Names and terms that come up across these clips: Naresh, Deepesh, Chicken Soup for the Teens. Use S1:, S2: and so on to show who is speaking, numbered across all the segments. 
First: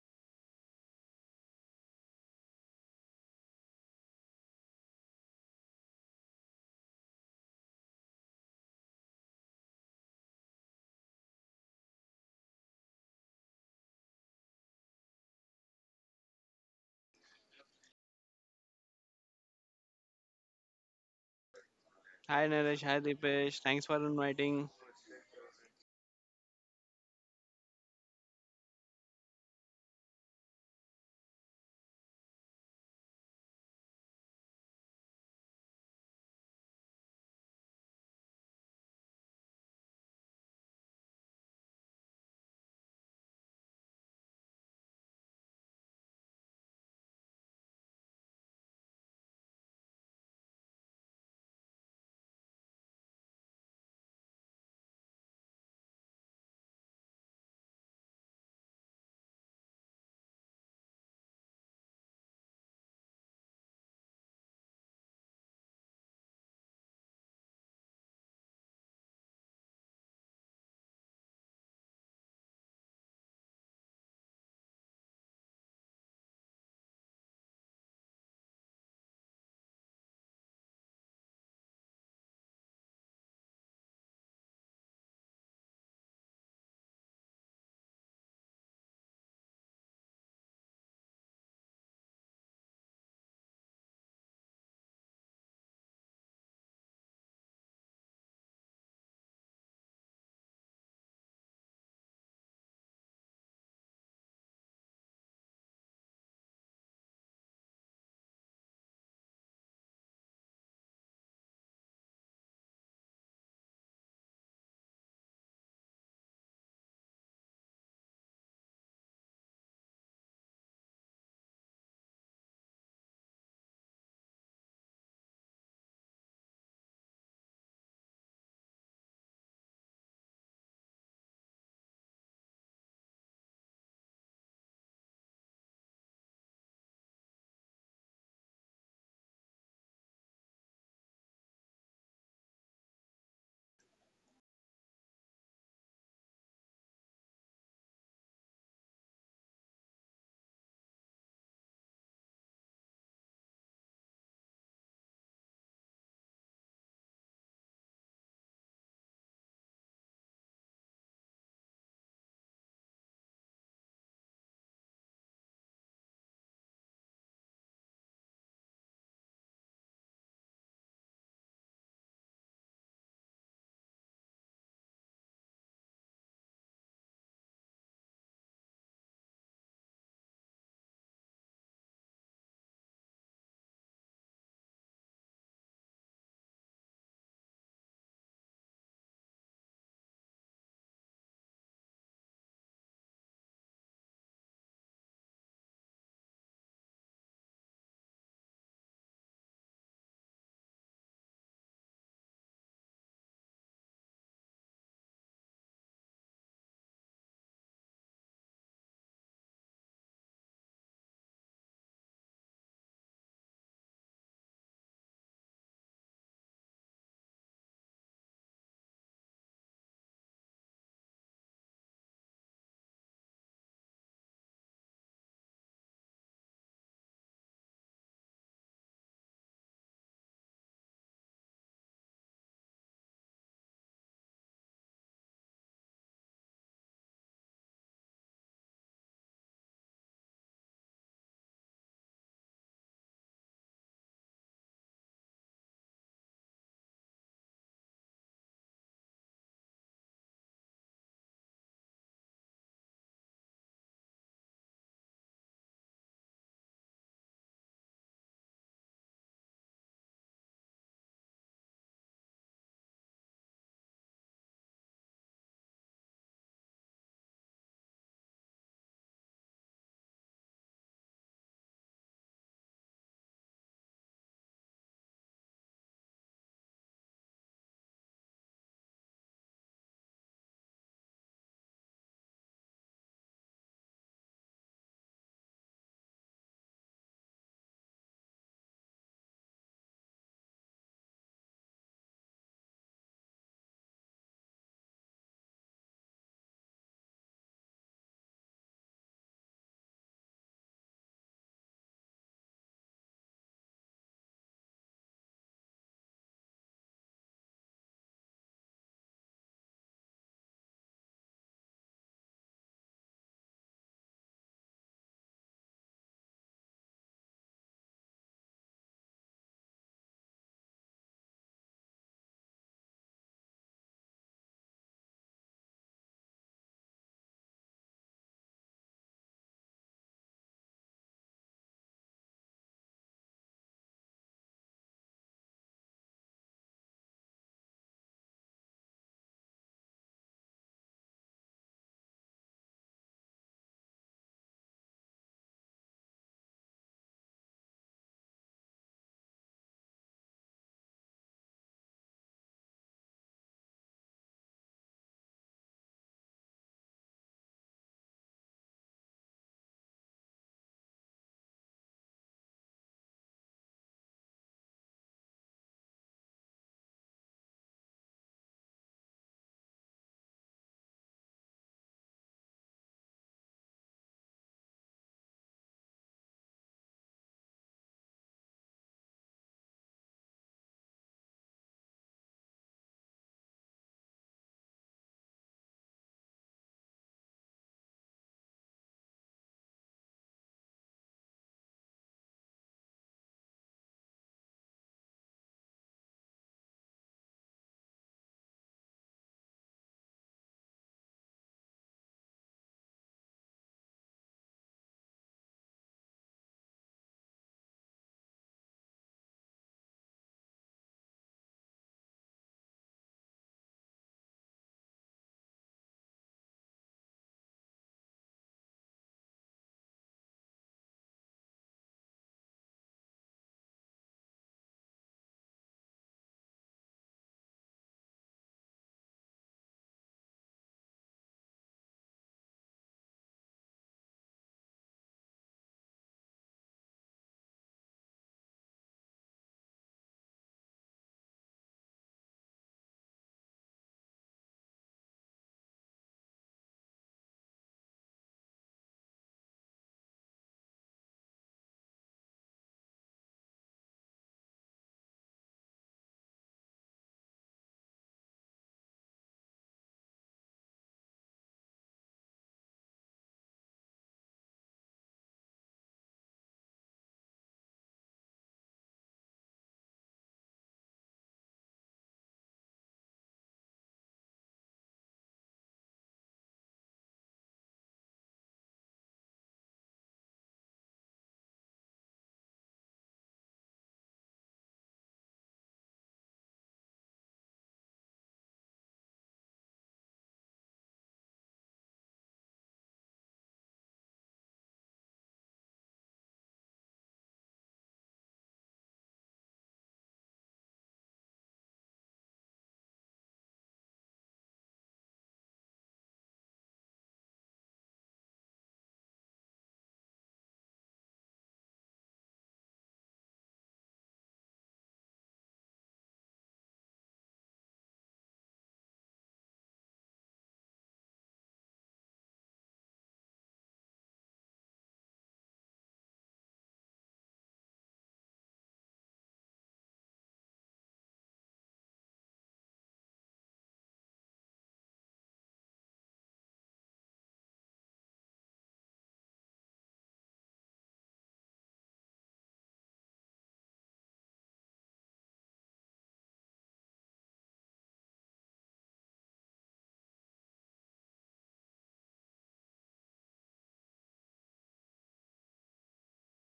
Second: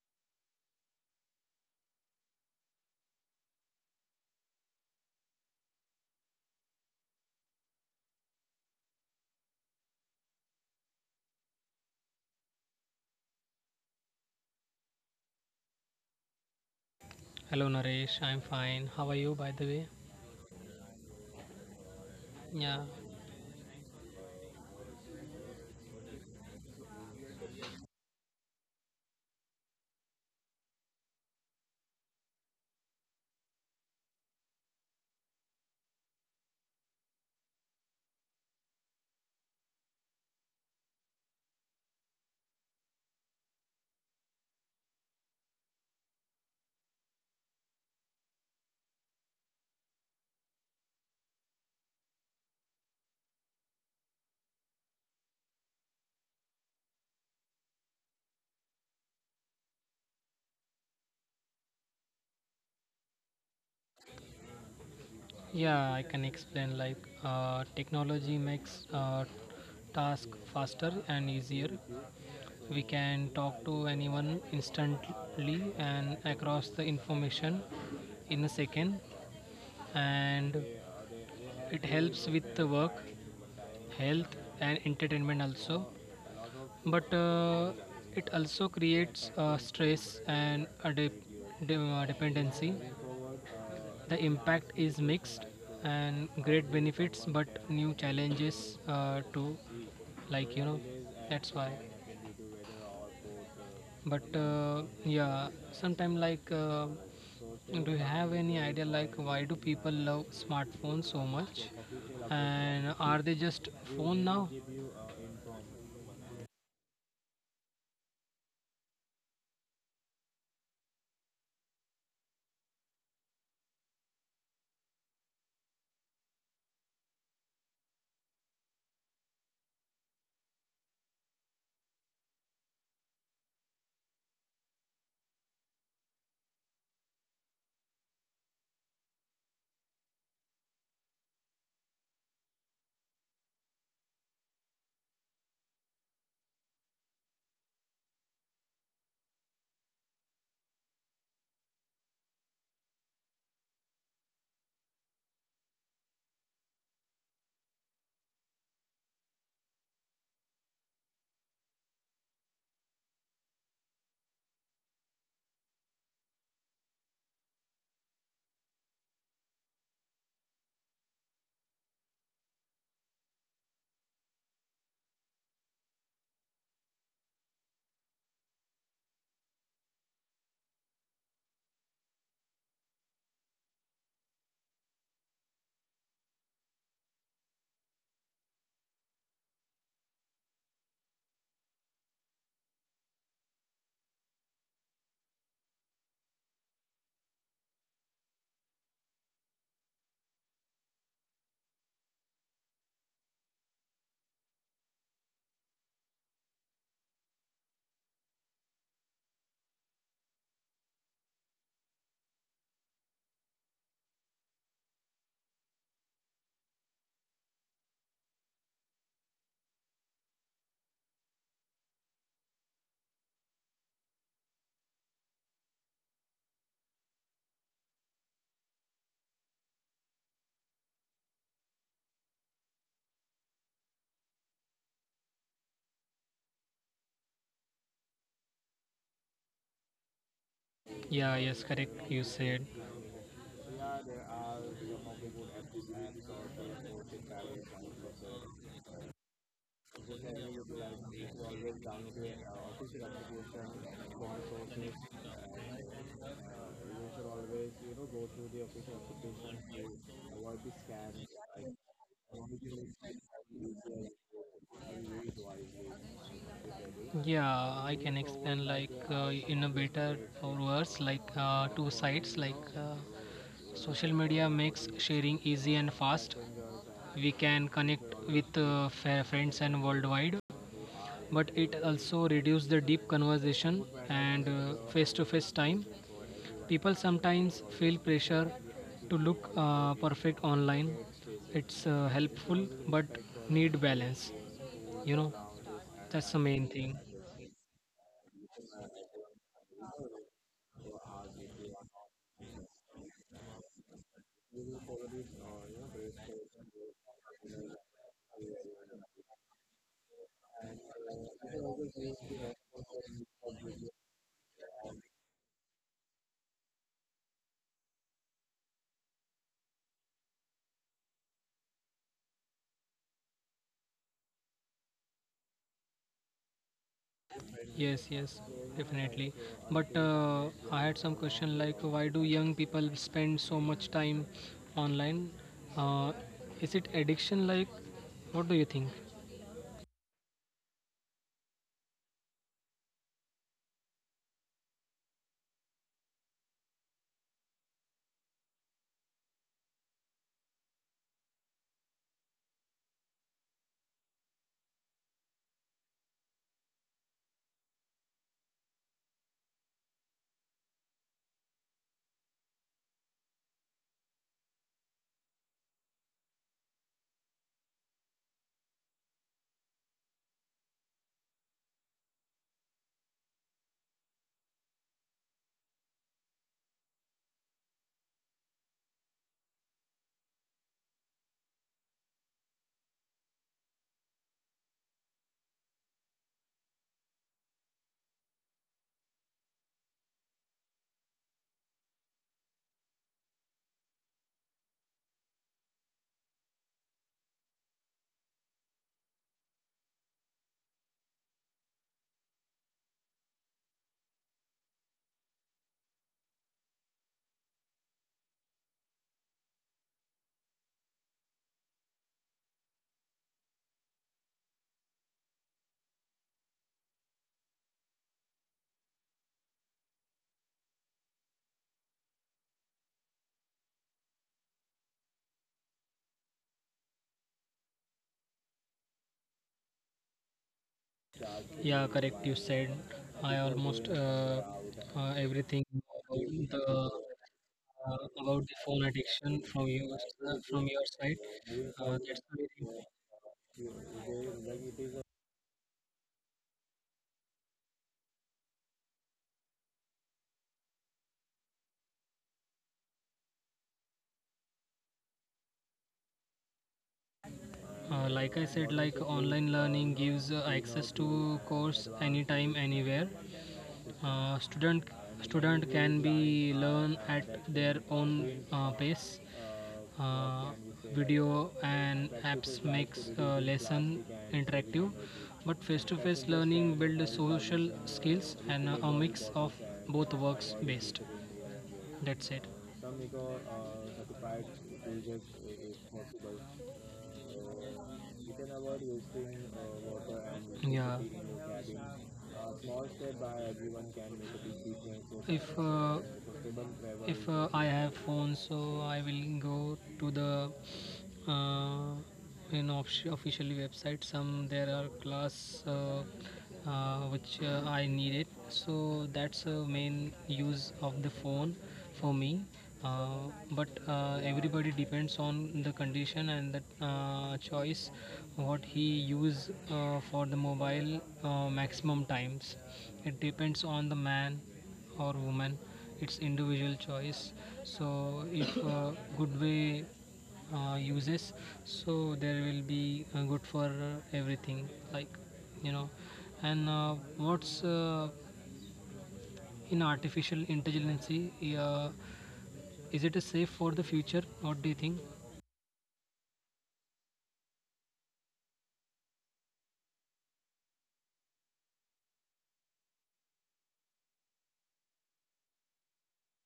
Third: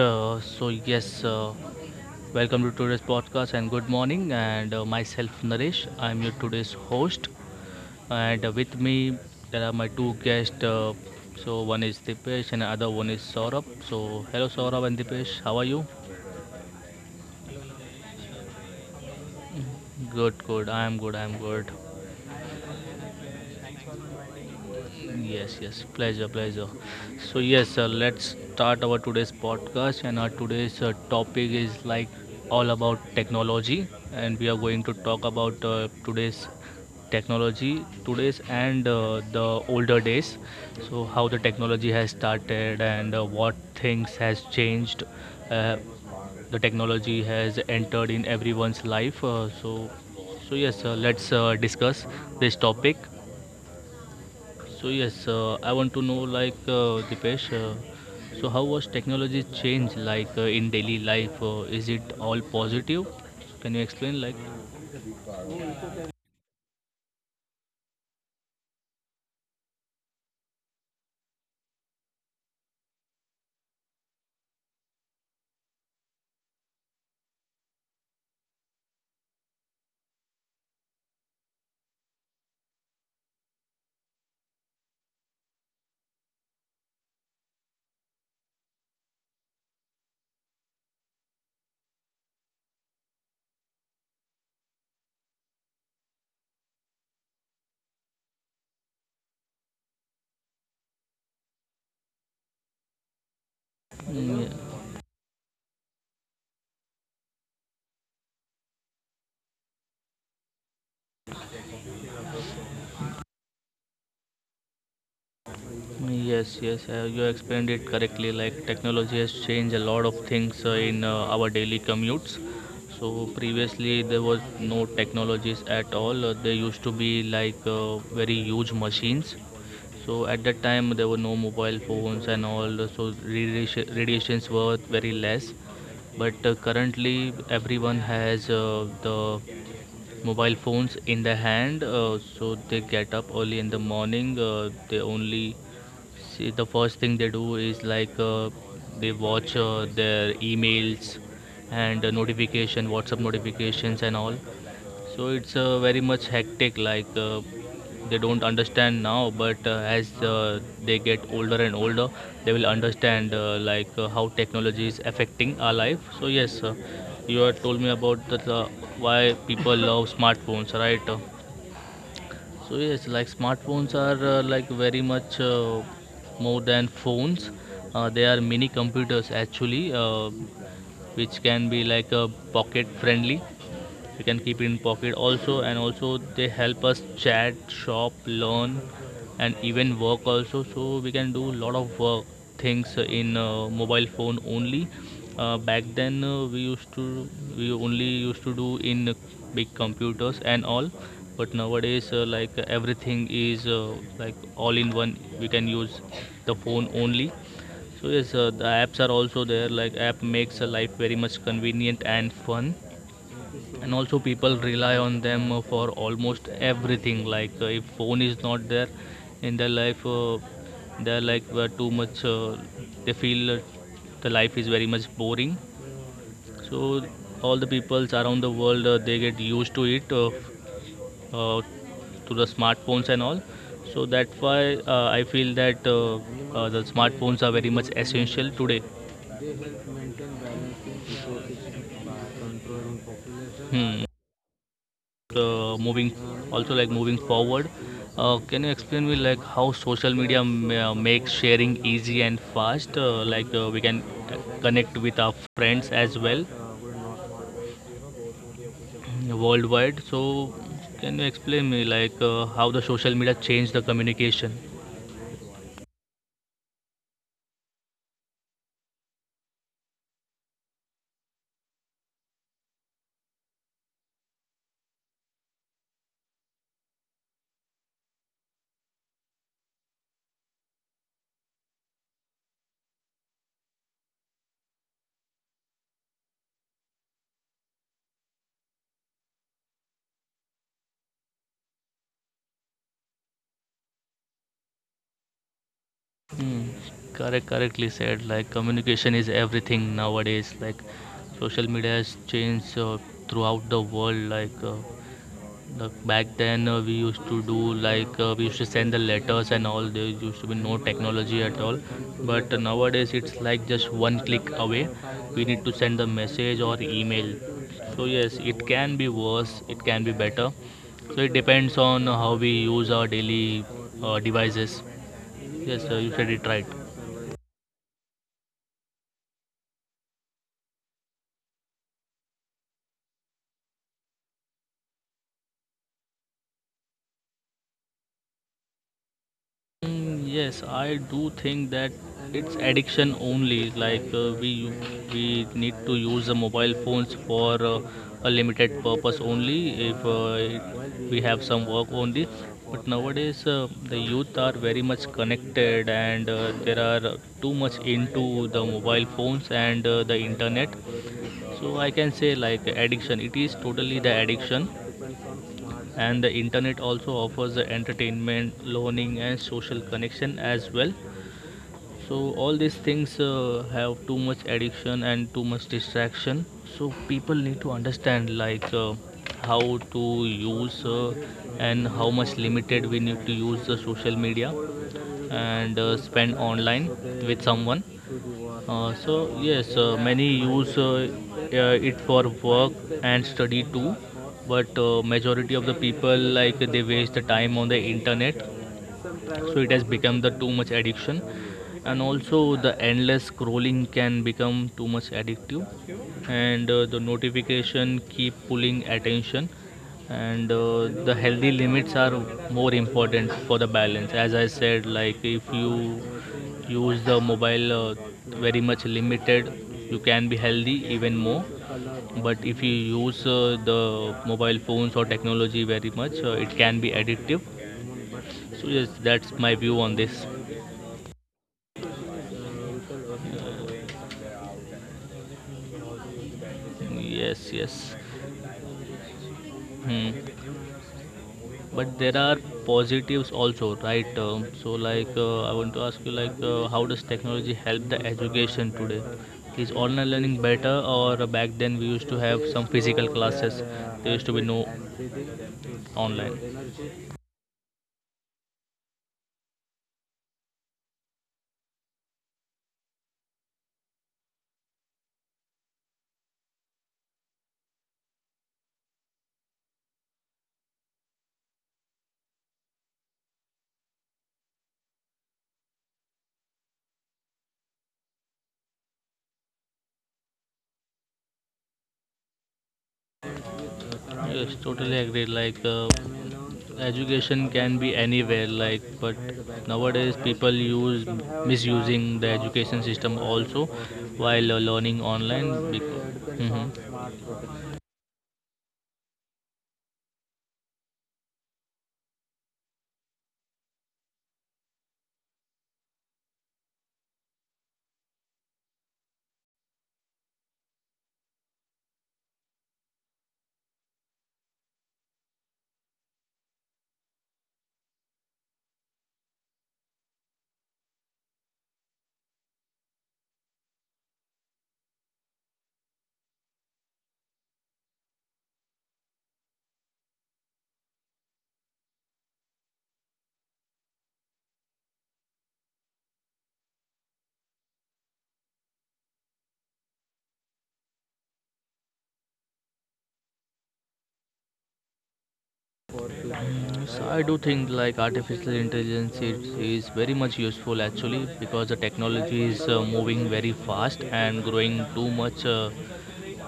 S1: Welcome to today's podcast and good morning. And Myself Naresh, I'm your today's host. And with me there are my two guests. So one is Dipesh and other one is Saurabh. So hello Saurabh and Dipesh, how are you?
S2: Hello Naresh, I'm fine. How are you by the way?
S1: Good, good. I am good. I am good.
S3: Hi
S2: Yeah,
S3: Naresh, hi Deepesh. Thanks for inviting.
S1: Yes, yes, pleasure, pleasure. Let's start our today's podcast, and our today's topic is like all about technology, and we are going to talk about today's technology, today's and the older days. So how the technology has started and what things has changed. Uh, the technology has entered in everyone's life. Let's discuss this topic. I want to know like Dipesh, so how was technology change like in daily life? Is it all positive? Can you explain like?
S2: yeah, I can explain like technology makes task faster and easier. We can talk to anyone instantly and across the information in a second, and it helps with the work, health and entertainment also. But it also creates stress and a dependency. The impact is mixed and great benefits, but new challenges too. Like you know, that's why. But
S1: Mm,
S2: yeah, sometime like, do you have any idea like why do people love smartphones so much? And are they just phone now?
S1: yes, yes, you explained it correctly. Like technology has changed a lot of things in our daily commutes. So previously there was no technologies at all. They used to be like very huge machines. So at that time there were no mobile phones and all, so radiation, radiations were very less. But currently everyone has the mobile phones in the hand, so they get up early in the morning. They only see, the first thing they do is like they watch their emails and notification, WhatsApp notifications and all. So it's very much hectic. Like they don't understand now, but as they get older and older, they will understand like how technology is affecting our life. You had told me about the why people love smartphones, right? Like smartphones are like very much more than phones. They are mini computers actually, which can be like a pocket friendly. You can keep it in pocket also, and also they help us chat, shop, learn, and even work also. So we can do a lot of work things in mobile phone only. Back then, we only used to do in big computers and all. But nowadays like everything is like all in one. We can use the phone only. The apps are also there. Like app makes a life very much convenient and fun, and also people rely on them for almost everything. Like if phone is not there in their life, they're like too much they feel the life is very much boring. So all the peoples around the world, they get used to it, uh, to the smartphones and all. So that's why I feel that the smartphones are very much essential today.
S2: Yeah, yes, correct. You said.
S1: Hmm. Moving also like Moving forward, can you explain me like how social
S2: Just
S1: media
S2: having your blood is
S1: makes
S2: always
S1: sharing
S2: down
S1: easy
S2: to
S1: and fast,
S2: official
S1: like we can
S2: application, bond sources,
S1: connect with our friends as well
S2: you should always, you know, go through the official application to
S1: worldwide.
S2: avoid the
S1: Can
S2: scams.
S1: you explain
S2: Like,
S1: me like
S2: only
S1: how
S2: to
S1: the
S2: make
S1: social
S2: sense
S1: media changed the
S2: use your
S1: communication?
S2: use wisely. Yeah, I can it explain like in a better create or like worse, like two sides, like social media makes sharing easy and fast. We can connect with friends and worldwide, but it also reduces the deep conversation and face to face time. People sometimes feel pressure to look perfect online. It's helpful but need balance, you know, that's the main
S1: Hmm,
S2: thing.
S1: correct, correctly said. Like communication is everything nowadays. Like social media has changed throughout the world. Like back then, we used to send the letters and all. There used to be no technology at all. But nowadays it's like just one click away. We need to send a message or email. So yes, it can be worse. It can be better. So it depends on how we use our daily devices. Yes, you said it right.
S2: Yes, definitely. But I had some question, like why do young people spend so much time online? uh, is it addiction? Like, what do you think?
S1: Mm, yes, I do think that it's addiction only. Like we need to use the mobile phones for a limited purpose only. If we have some work only, but nowadays the youth are very much connected and there are too much into the mobile phones and the internet. So I can say like addiction. It is totally the addiction, and the internet also offers the entertainment, learning and social connection as well. So all these things have too much addiction and too much distraction. So people need to understand like how to use and how much limited we need to use the social media and spend online with someone. Many use it for work and study too, but majority of the people like they waste the time on the internet. So it has become the too much addiction, and also the endless scrolling can become too much addictive, and the notification keep pulling attention, and the healthy limits are more important for the balance. As I said, like if you use the mobile very much limited, you can be healthy even more. But if you use the mobile phones or technology very much, it can be addictive. So yes, that's my view on this.
S2: Yeah, correct. You said I almost everything about the
S1: Yes, yes.
S2: uh, about the phone addiction from you
S1: Hmm.
S2: from your side.
S1: But
S2: That's
S1: there are
S2: very,
S1: positives also, right? So like, I want to ask you, like, how does technology help the education today? Is online learning better, or back then we used to have some physical classes? There used to be no online.
S2: like I said, like online learning gives access to course anytime, anywhere. Uh, student student can be learn at their own pace. uh, Video and apps makes lesson interactive, but face-to-face learning build social skills, and a mix of both works best. That's it.
S1: Yes, totally agree. Like, education can be anywhere. Like, but nowadays people
S2: Yeah,
S1: use misusing the education system also while learning
S2: if
S1: online.
S2: uh,
S1: Because,
S2: if I have phone, so I will go to the uh, in officially website. Some there are class which I needed, so that's a main use of the phone for me. uh, but everybody depends on the condition and the choice, what he use for the mobile maximum times. It depends on the man or woman. It's individual choice. So if good way uses, so there will be good for everything, like you know. And what's in artificial intelligence, uh, is it a safe for the future? What do you think?
S1: so I do think like artificial intelligence it is very much useful actually because the technology is moving very fast and growing too much uh,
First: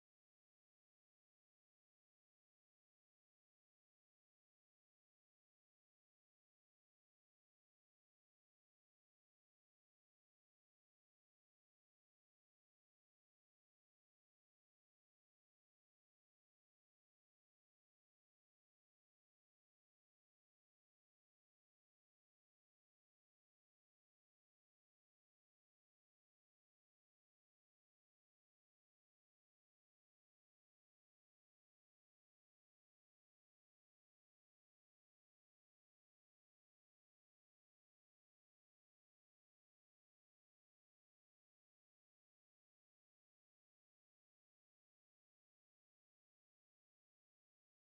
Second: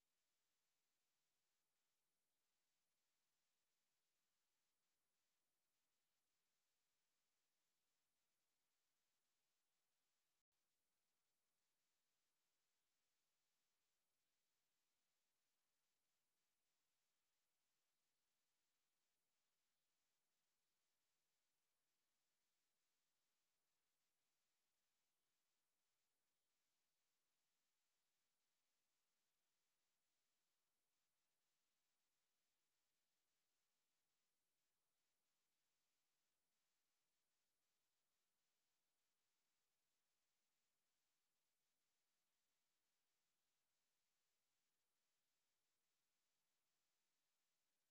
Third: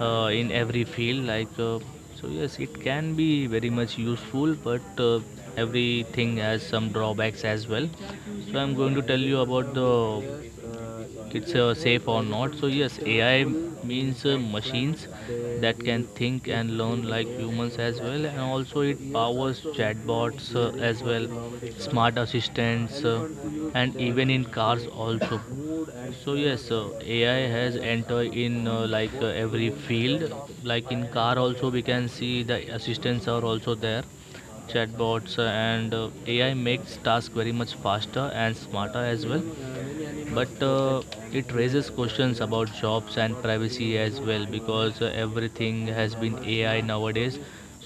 S1: uh, in every field like so yes it can be very much useful, but everything has some drawbacks as well. So I'm going to tell you about the it's safe or not. So yes, AI means machines that can think and learn like humans as well, and also it powers chatbots as well, smart assistants, and even in cars also. So yes, AI has entered in like every field. Like in car also, we can see the assistants are also there, chatbots, and AI makes task very much faster and smarter as well. But it raises questions about jobs and privacy as well, because everything has been AI nowadays.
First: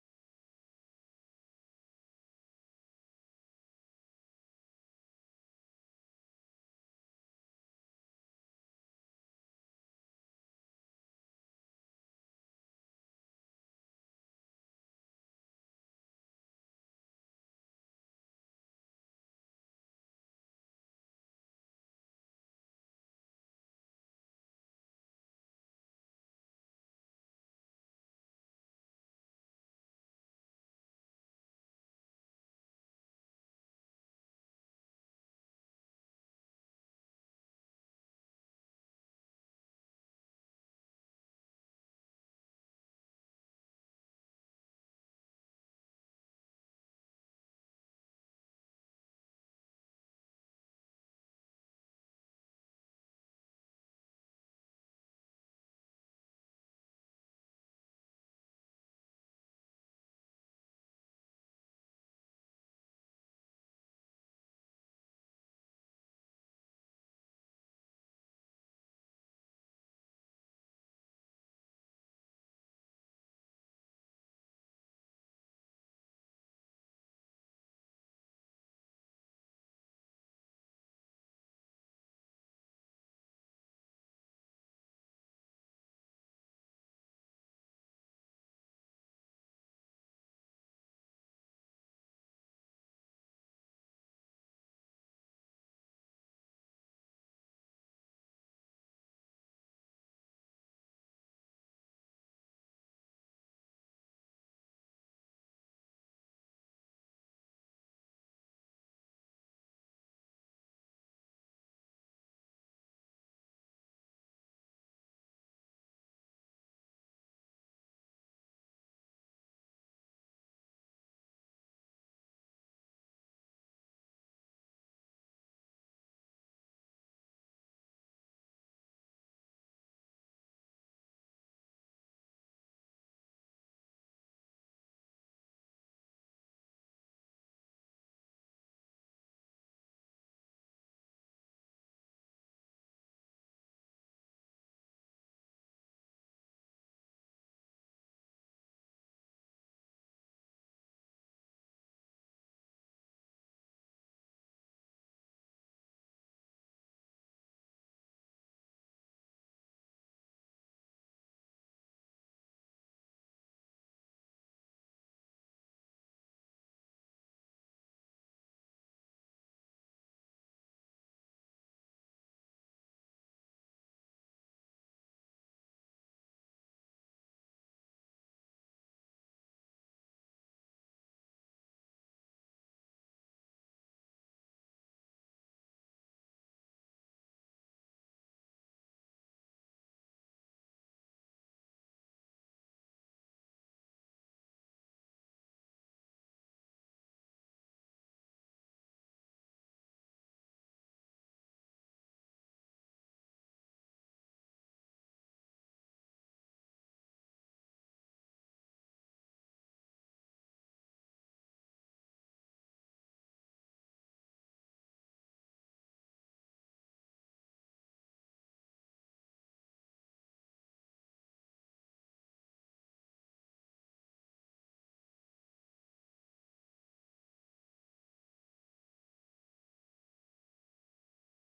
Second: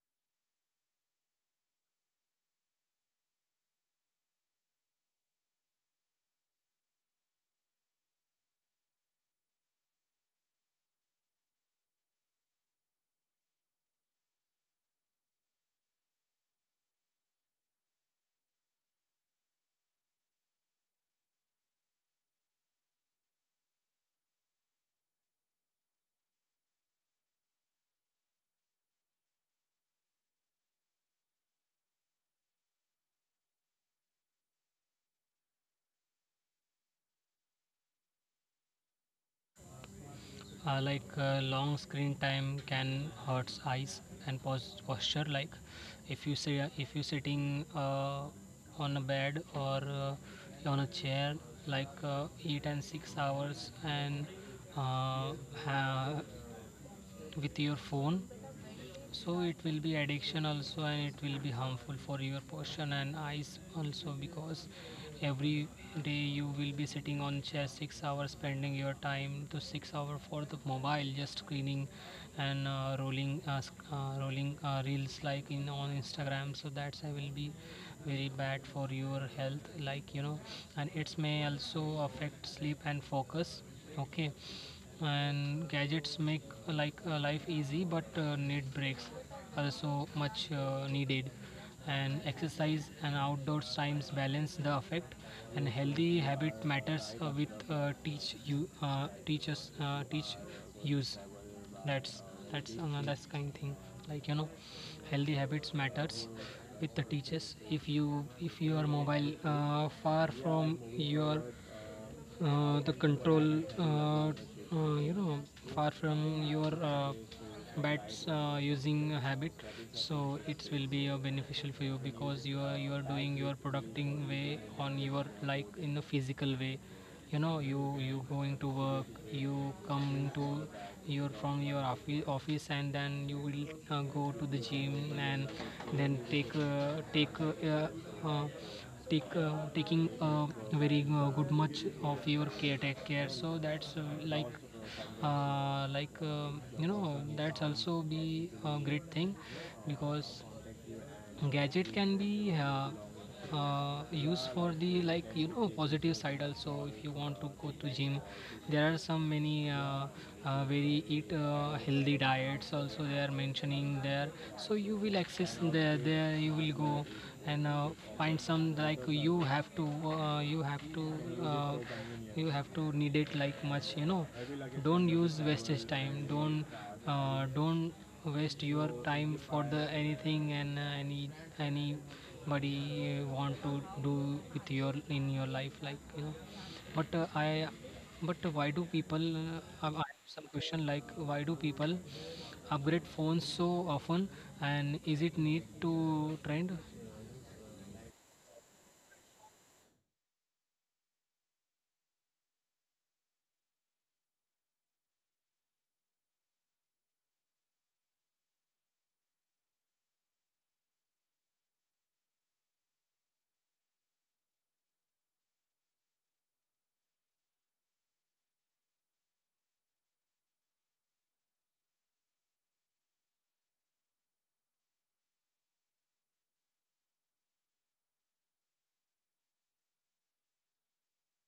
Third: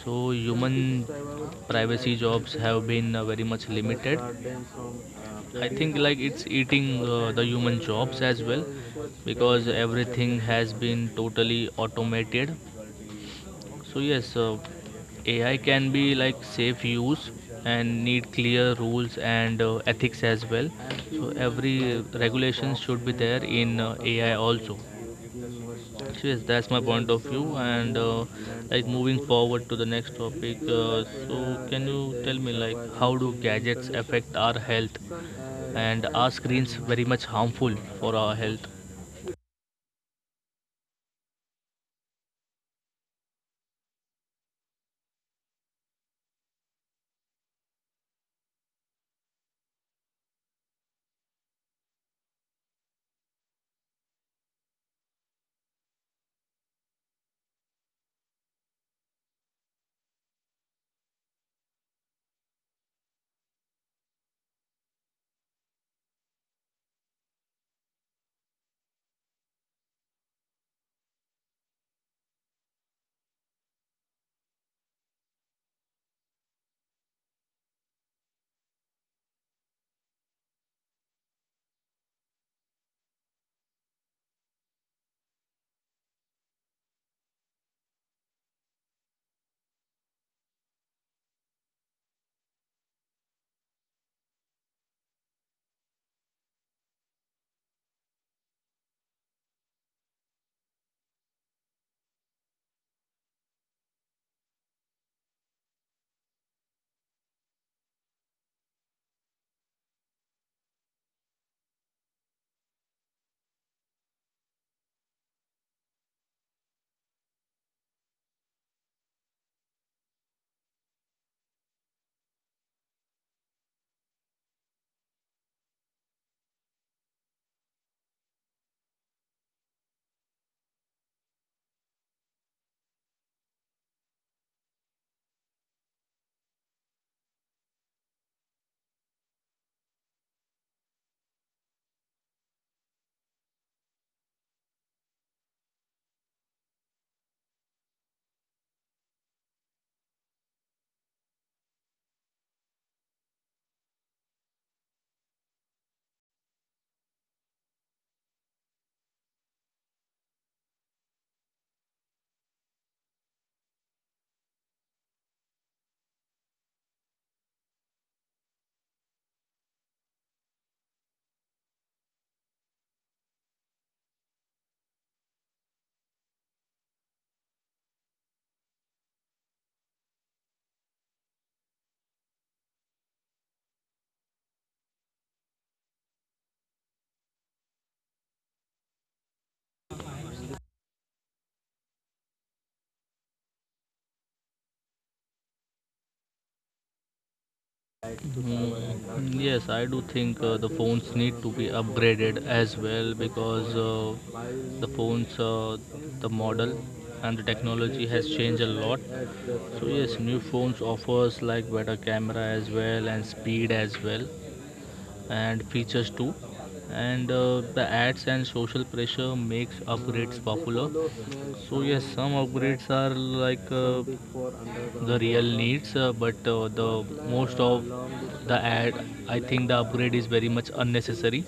S1: So human privacy, jobs have been very much limited. I think like it's eating the human jobs as well, because everything has been totally automated. So yes, AI can be like safe use and need clear rules and ethics as well. So every regulation should be there in AI also. So yes, that's my point of view. And like moving forward to the next topic, so can you tell me like how do gadgets affect our health, and are screens very much harmful for our health?
S2: Like long screen time can hurt eyes and posture. Like, if you say if you sitting on a bed or on a chair, like 8 and 6 hours and uh, ha- with your phone, so it will be addiction also, and it will be harmful for your portion and eyes also, because every day you will be sitting on chair 6 hours, spending your time to 6 hour for the mobile just screening and rolling rolling reels like in on Instagram. So that's I will be very bad for your health, like you know. And it's may also affect sleep and focus. Okay. And gadgets make like life easy, but need breaks are so much needed. And exercise and outdoors times balance the effect. And healthy habit matters with teach you teach us teach use. That's that's kind thing, like you know. Healthy habits matters with the teachers. If you, if your mobile far from your the control you know, far from your bats using a habit, so it will be beneficial for you, because you are doing your producting way on your like in a physical way. You know, you going to work. You come to your from your office, and then you will go to the gym and then take take uh, take taking very good much of your care take care. So that's like like um, you know, that's also be a great thing, because gadget can be used for the, like you know, positive side also. If you want to go to gym, there are some many very eat healthy diets also they are mentioning there. So you will access there, there you will go, and find some, like you have to you have to uh, you have to need it, like much you know. Don't use wastage time, don't waste your time for the anything and any anybody want to do with your in your life, like you know. But I but why do people I have some question, like why do people upgrade phones so often, and is it need to trend?
S1: Mm, yes, I do think the phones need to be upgraded as well, because the phones, the model and the technology has changed a lot. So yes, new phones offers like better camera as well and speed as well and features too. And the ads and social pressure makes upgrades popular. So yes, some upgrades are like the real needs, but the most of the ad, I think the upgrade is very much unnecessary.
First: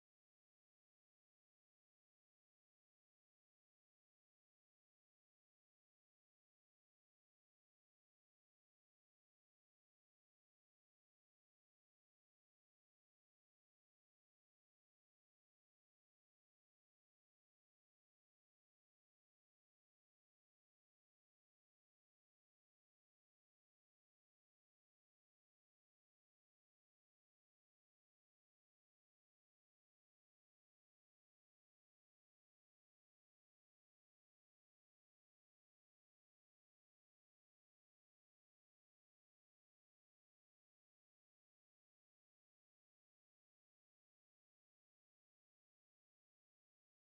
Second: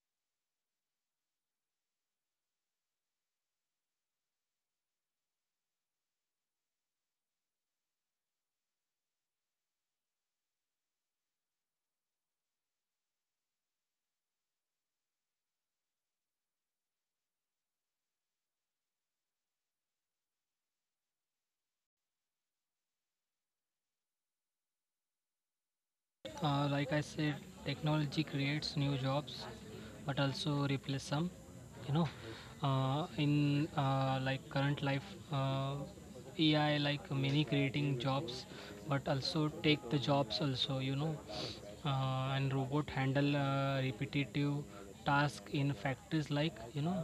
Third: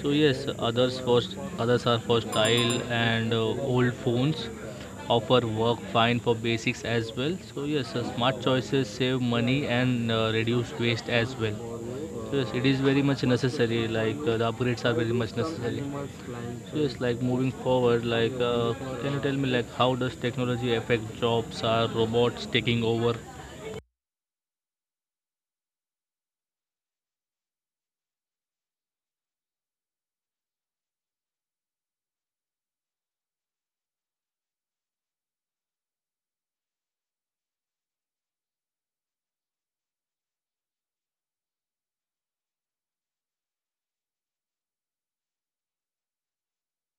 S1: So yes, others first, others are for style, and old phones offer work fine for basics as well. So yes, smart choices save money and reduce waste as well. So yes, it is very much necessary. Like the upgrades are very much necessary. So yes, like moving forward, like can you tell me like how does technology affect jobs, are robots taking over?
S2: Like I said, technology creates new jobs, but also replace some. You know, in like current life, uh, AI like many creating jobs, but also take the jobs also. You know, and robot handle repetitive task in factories, like you know.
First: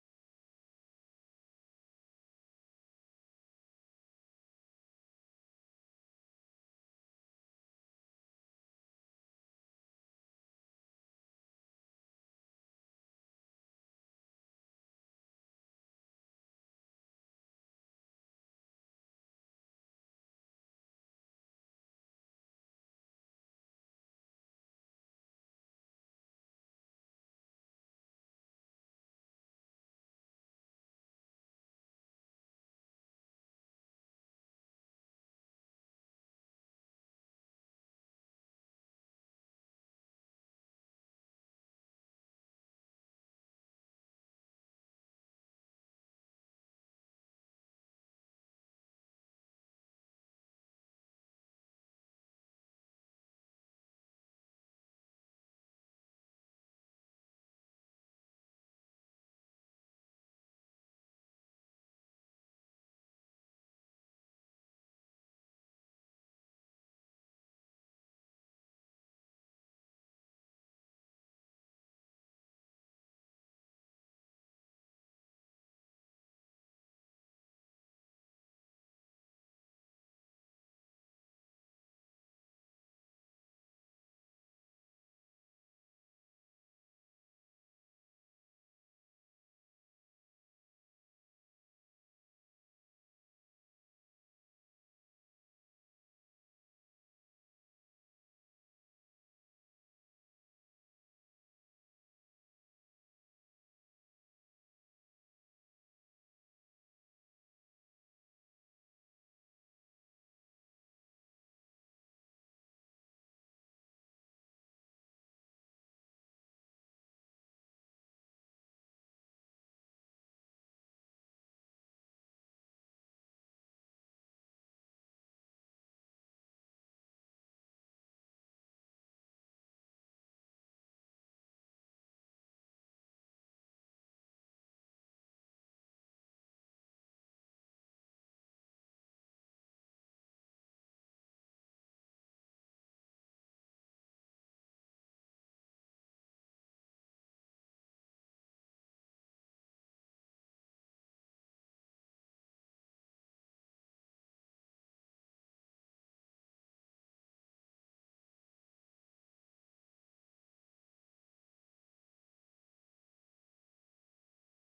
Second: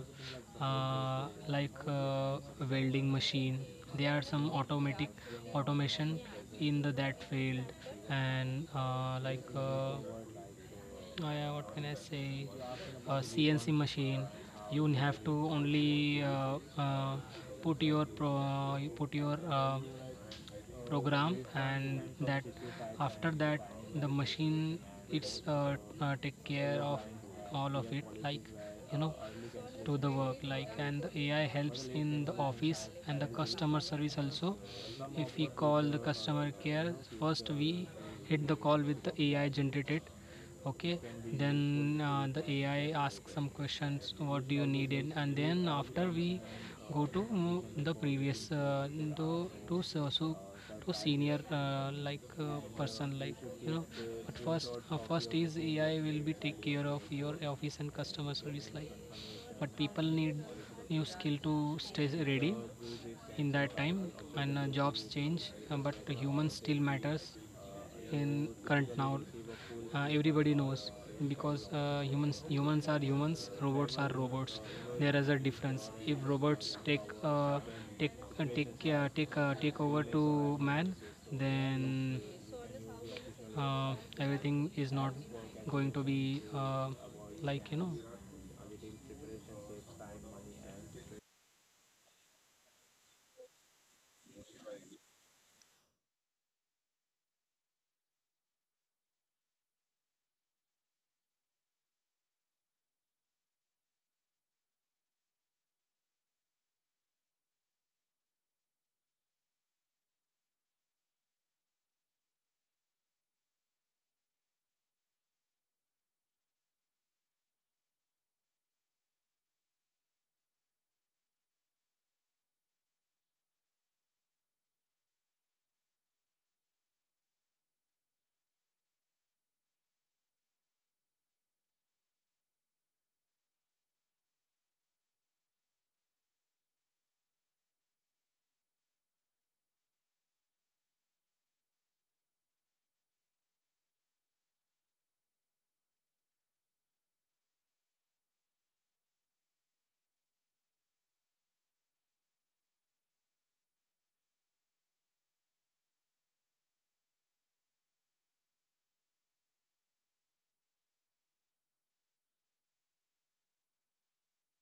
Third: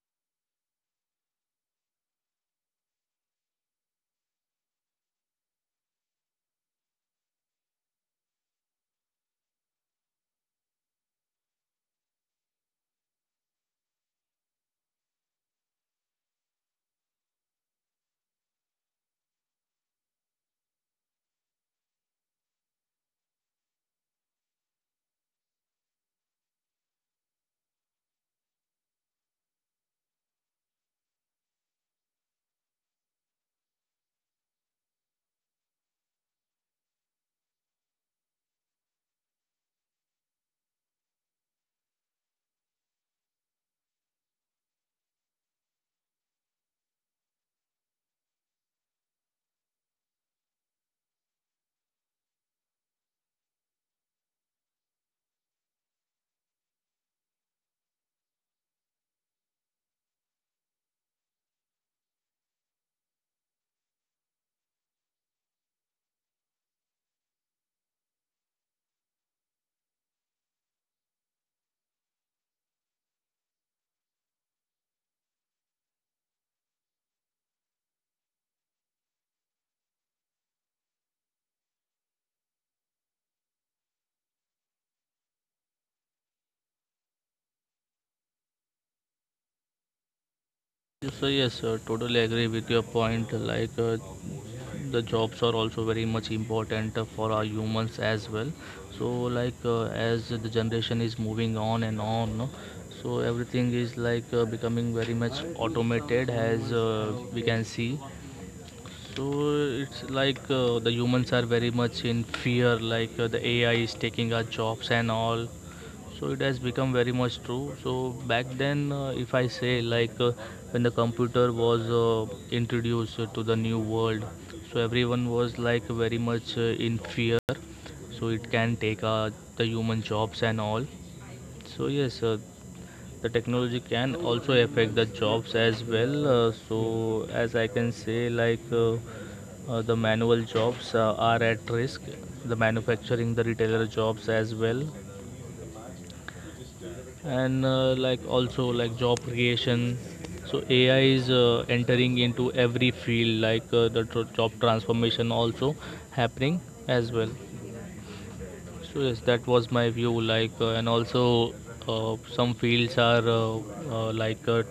S2: Like welding machine, there are some automatic automation in the that field. And like I- what can I say, CNC machine, you have to only put your program, and that, after that the machine, it's take care of all of it, like you know, to the work like. And the AI helps in the office and the customer service also. If we call the customer care, first we hit the call with the AI generated. Okay, then the AI asks some questions, what do you need it, and then after we go to the previous to so, so to senior like person, like you know. But first first is AI will be take care of your office and customer service like. But people need new skill to stay ready in that time. And jobs change but human still matters in current now. Everybody knows, because humans are humans, robots are robots. There is a difference. If robots take over to man, then everything is not going to be like you know.
S1: So yes, totally agree with your point. Like the jobs are also very much important for our humans as well. So like as the generation is moving on and on, no? So everything is like becoming very much automated, as we can see. So it's like the humans are very much in fear, like the AI is taking our jobs and all. So it has become very much true. So back then, if I say like when the computer was introduced to the new world, so everyone was like very much in fear. So it can take the human jobs and all. So yes, the technology can also affect the jobs as well. So as I can say, like the manual jobs are at risk, the manufacturing, the retailer jobs as well, and like also like job creation. So AI is entering into every field, like the job transformation also happening as well. So yes, that was my view. And also some fields are uh, like uh,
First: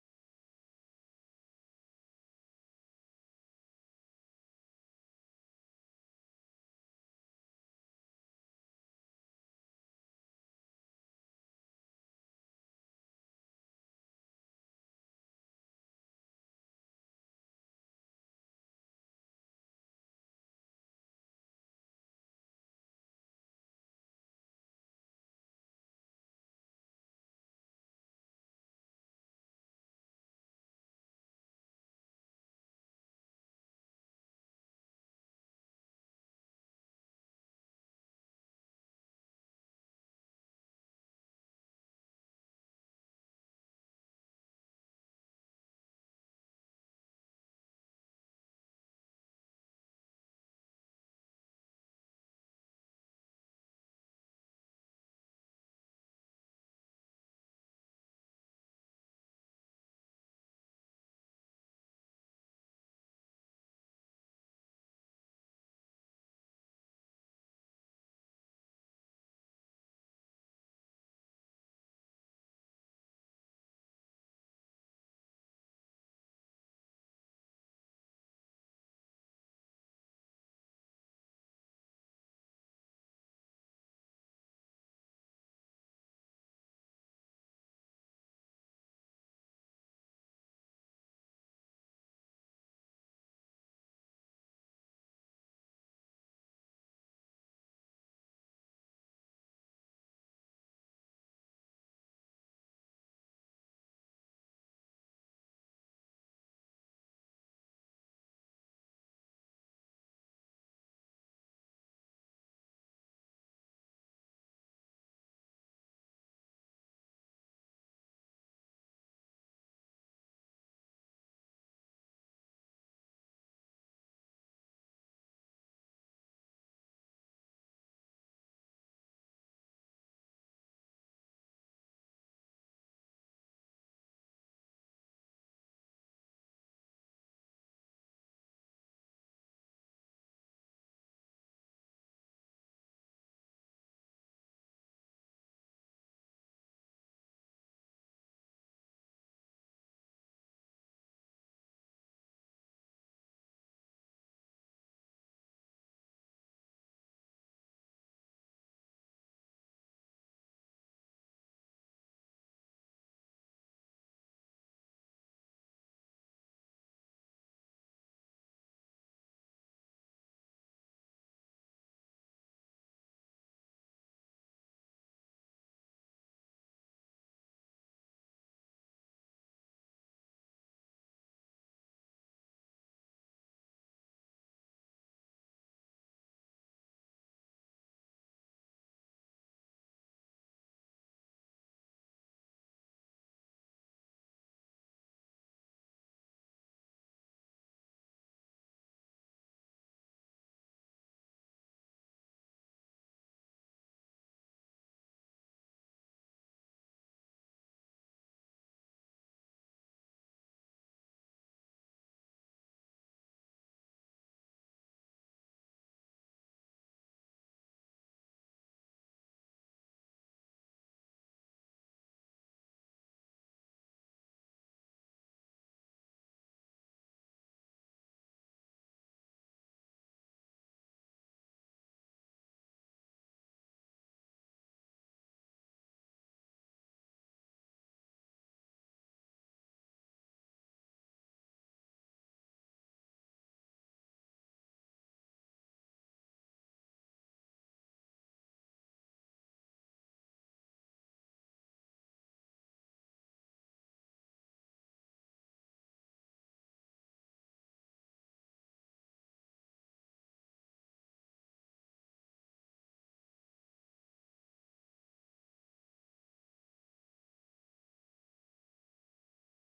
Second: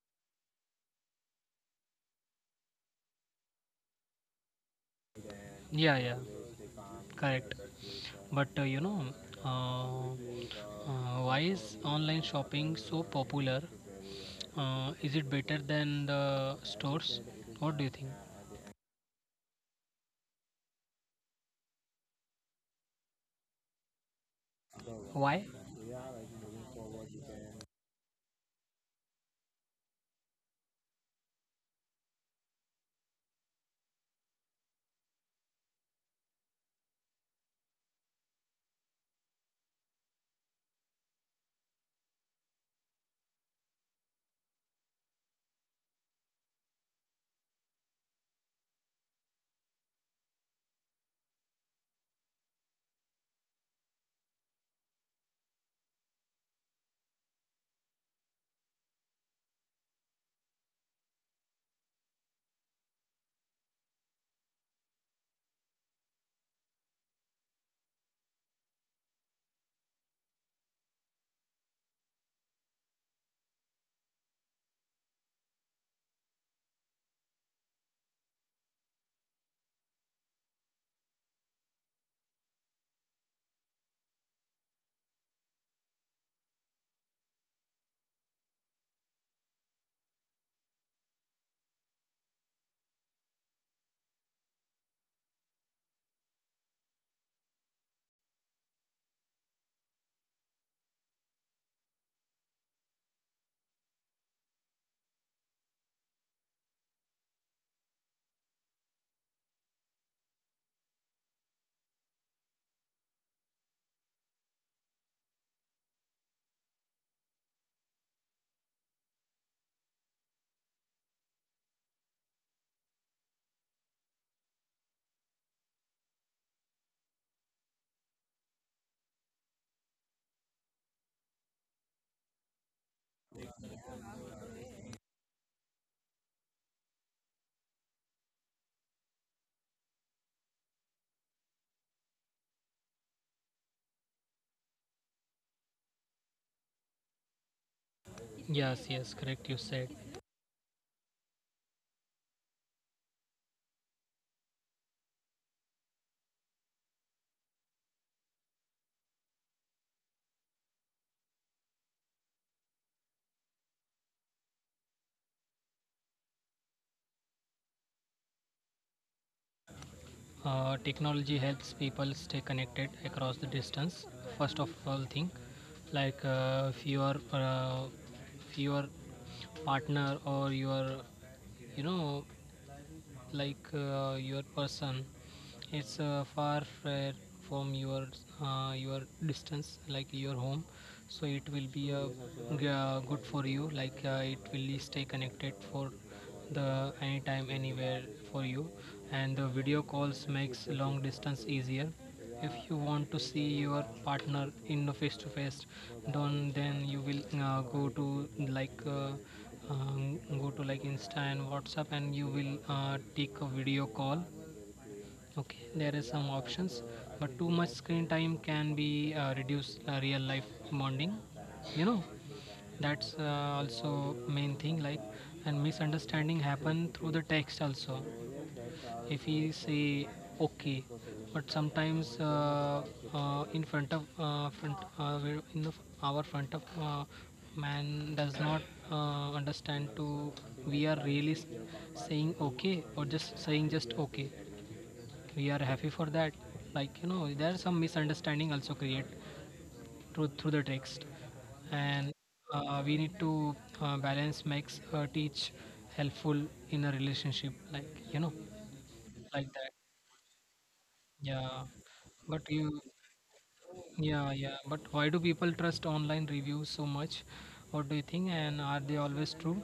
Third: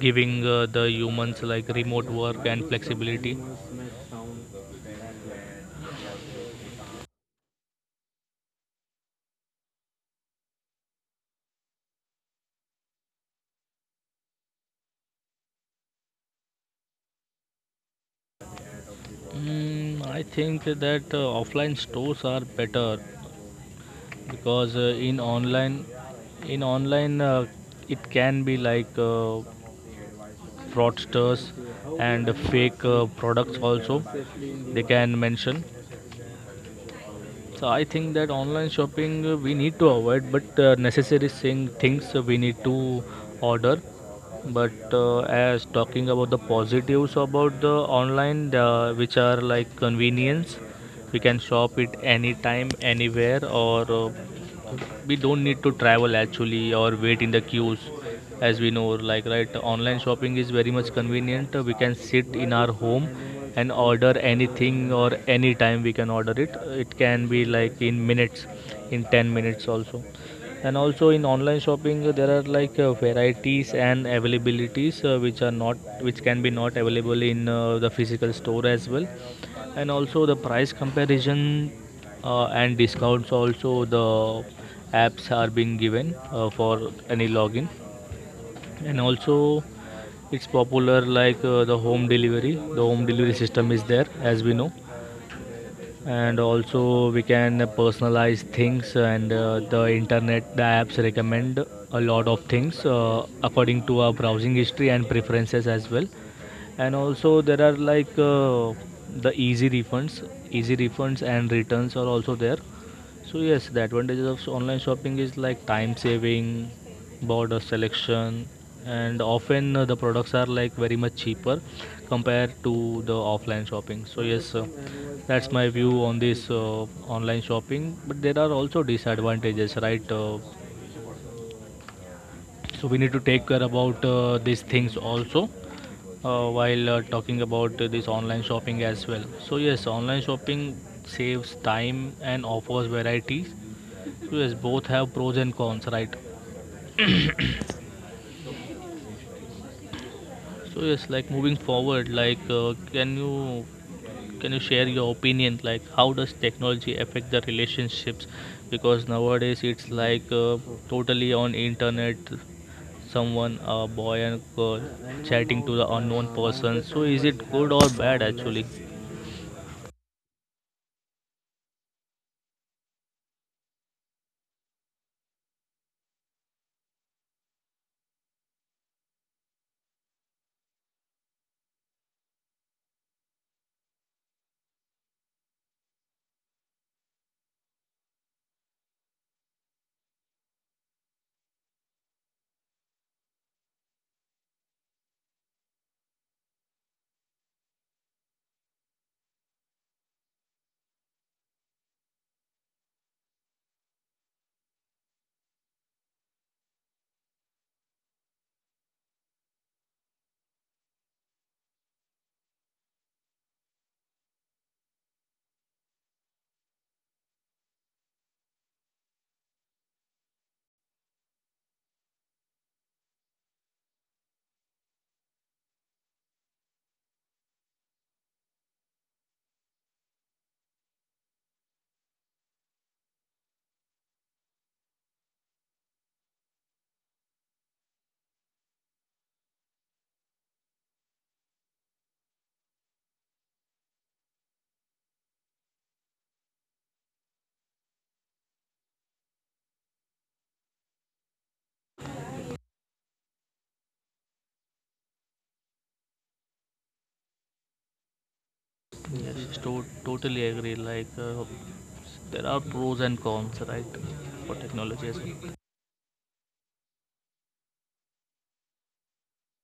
S1: giving the humans like remote work and flexibility.
S2: Yeah, correct. But you know, why is online shopping so popular? Is it better than the stores? What do you think?
S1: I think that offline stores are better because in
S2: Why?
S1: online, in online it can be like fraudsters and fake products also. They can mention. So I think that online shopping we need to avoid, but necessary things we need to order. But as talking about the positives about the online, which are like convenience, we can shop it anytime, anywhere, or we don't need to travel actually or wait in the queues, as we know. Like, right, online shopping is very much convenient. We can sit in our home and order anything, or anytime we can order it. It can be like in minutes, in 10 minutes also. And also in online shopping, there are varieties and availabilities which are not which can be not available in the physical store as well. And also the price comparison and discounts, also the apps are being given for any login. And also it's popular, like the home delivery system is there, as we know. And also we can personalize things, and the apps recommend a lot of things according to our browsing history and preferences as well. And also there are like the easy refunds and returns are also there. So yes, the advantages of online shopping is like time saving, border selection, and often the products are like very much cheaper compared to the offline shopping. So yes, that's my view on this online shopping. But there are also disadvantages, right? So we need to take care about these things also, while talking about this online shopping as well. So yes, online shopping saves time and offers varieties. So yes, both have pros and cons, right?
S2: Yes, yes, correct. You said
S1: So yes, like moving forward, can you share your opinion, like how does technology affect the relationships, because nowadays it's like totally on internet, someone, a boy and girl, chatting to the unknown person. So is it good or bad actually?
S2: technology helps people stay connected across the distance. First of all, thing, like if you are if your partner or your, you know, like your person, it's from your distance like your home. So it will be good for you, like it will stay connected for the anytime anywhere for you. And the video calls makes long distance easier. If you want to see your partner in a face to face, don't, then you will go to like Insta and WhatsApp, and you will take a video call. Okay, there is some options. But too much screen time can be reduced real life bonding, you know. That's also main thing like. And misunderstanding happen through the text also. If he say okay, but sometimes in front of front where in the, our front of man does not understand to, we are really saying okay or just saying just okay. We are happy for that, like you know. There are some misunderstanding also create through the text. And we need to balance makes teach helpful in a relationship, like you know. Like
S1: yes
S2: that.
S1: to- totally agree,
S2: Yeah,
S1: there
S2: but
S1: are
S2: you,
S1: pros and cons, right, for
S2: yeah, but why
S1: technology as
S2: do people
S1: well.
S2: trust online reviews so much? What do you think? And are they always true?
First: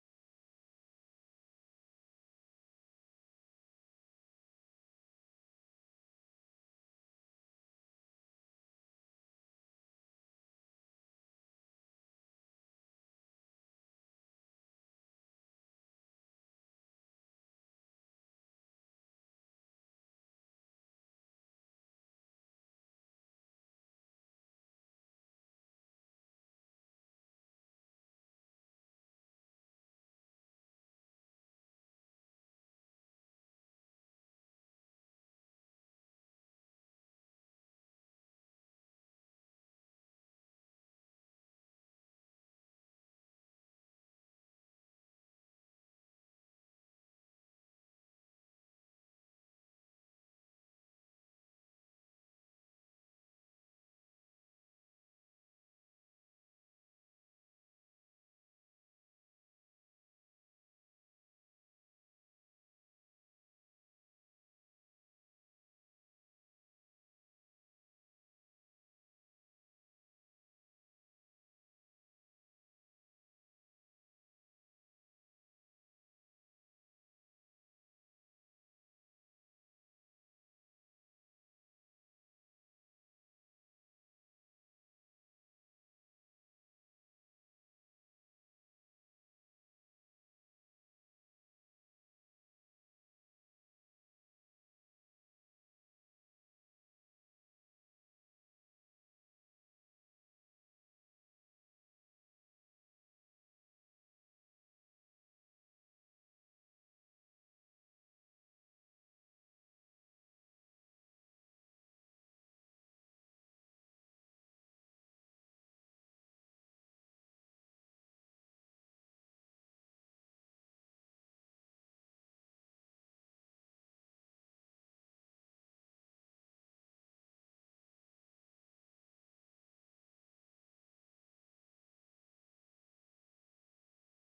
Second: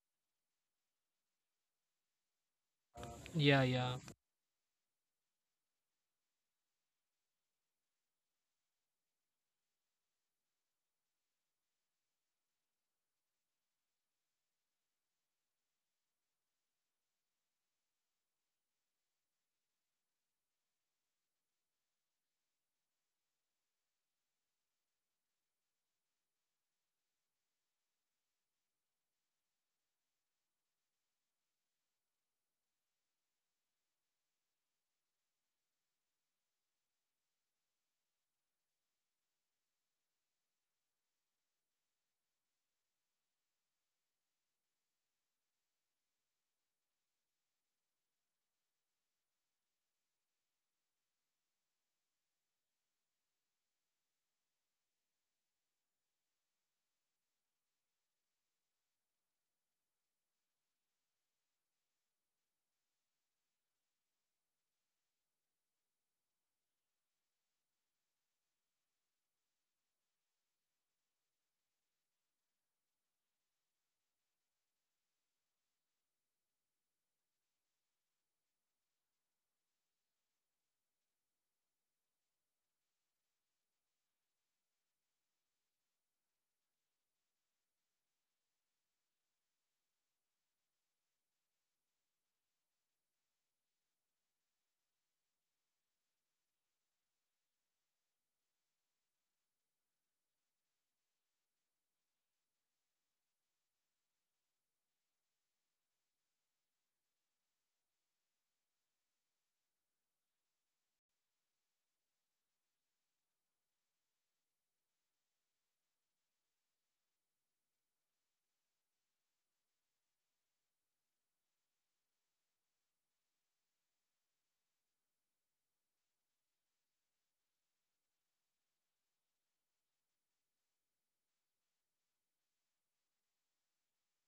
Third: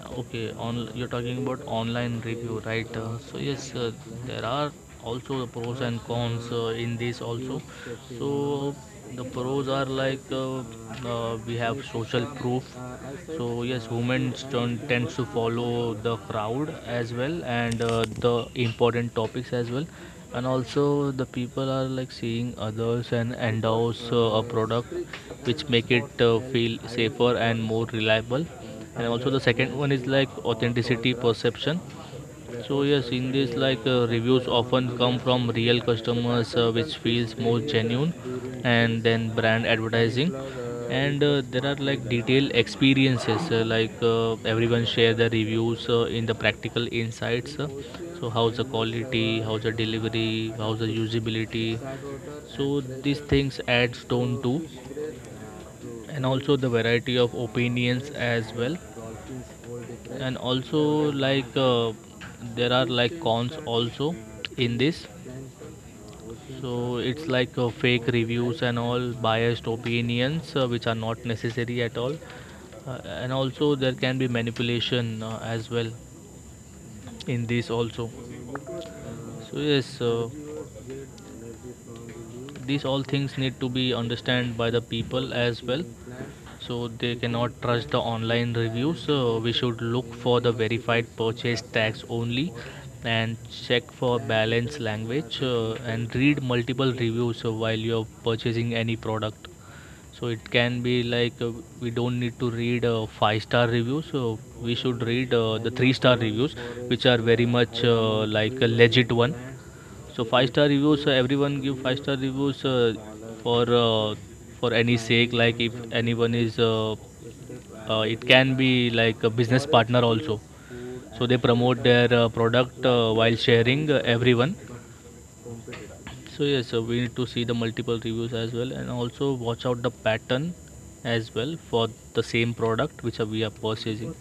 S1: Okay, on you're talking about online review, right? Uh, so
S2: Yeah,
S1: yes, uh,
S2: yeah,
S1: there are also the pros and cons in this also. So the pros are like we have social proof. So yes, humans tends to follow the crowd as well, and the important topics as well. And also the people are like seeing others and endorse a product, which make it feel safer and more reliable. And also the second one is like authenticity perception. So yes, in this, reviews often come from real customers, which feels more genuine. And then brand advertising, and there are like detailed experiences, everyone share the reviews in the practical insights. So how's the quality, how's the delivery, how's the usability. So these things adds tone to. And also the variety of opinions as well. And also there are like cons also in this. So it's like fake reviews and all, biased opinions which are not necessary at all. And also there can be manipulation as well, in this also. So yes, these all things need to be understood by the people as well. So they cannot trust the online reviews. We should look for the verified purchase tags only, and check for balanced language, and read multiple reviews while you're purchasing any product. So it can be like, we don't need to read five-star reviews, so we should read the three-star reviews, which are very much like a legit one. So five-star reviews, everyone give five-star reviews, for uh, for any sake. Like if anyone is it can be like a business partner also, so they promote their product while sharing everyone. So yes, we need to see the multiple reviews as well, and also watch out the pattern as well for the same product which we are purchasing.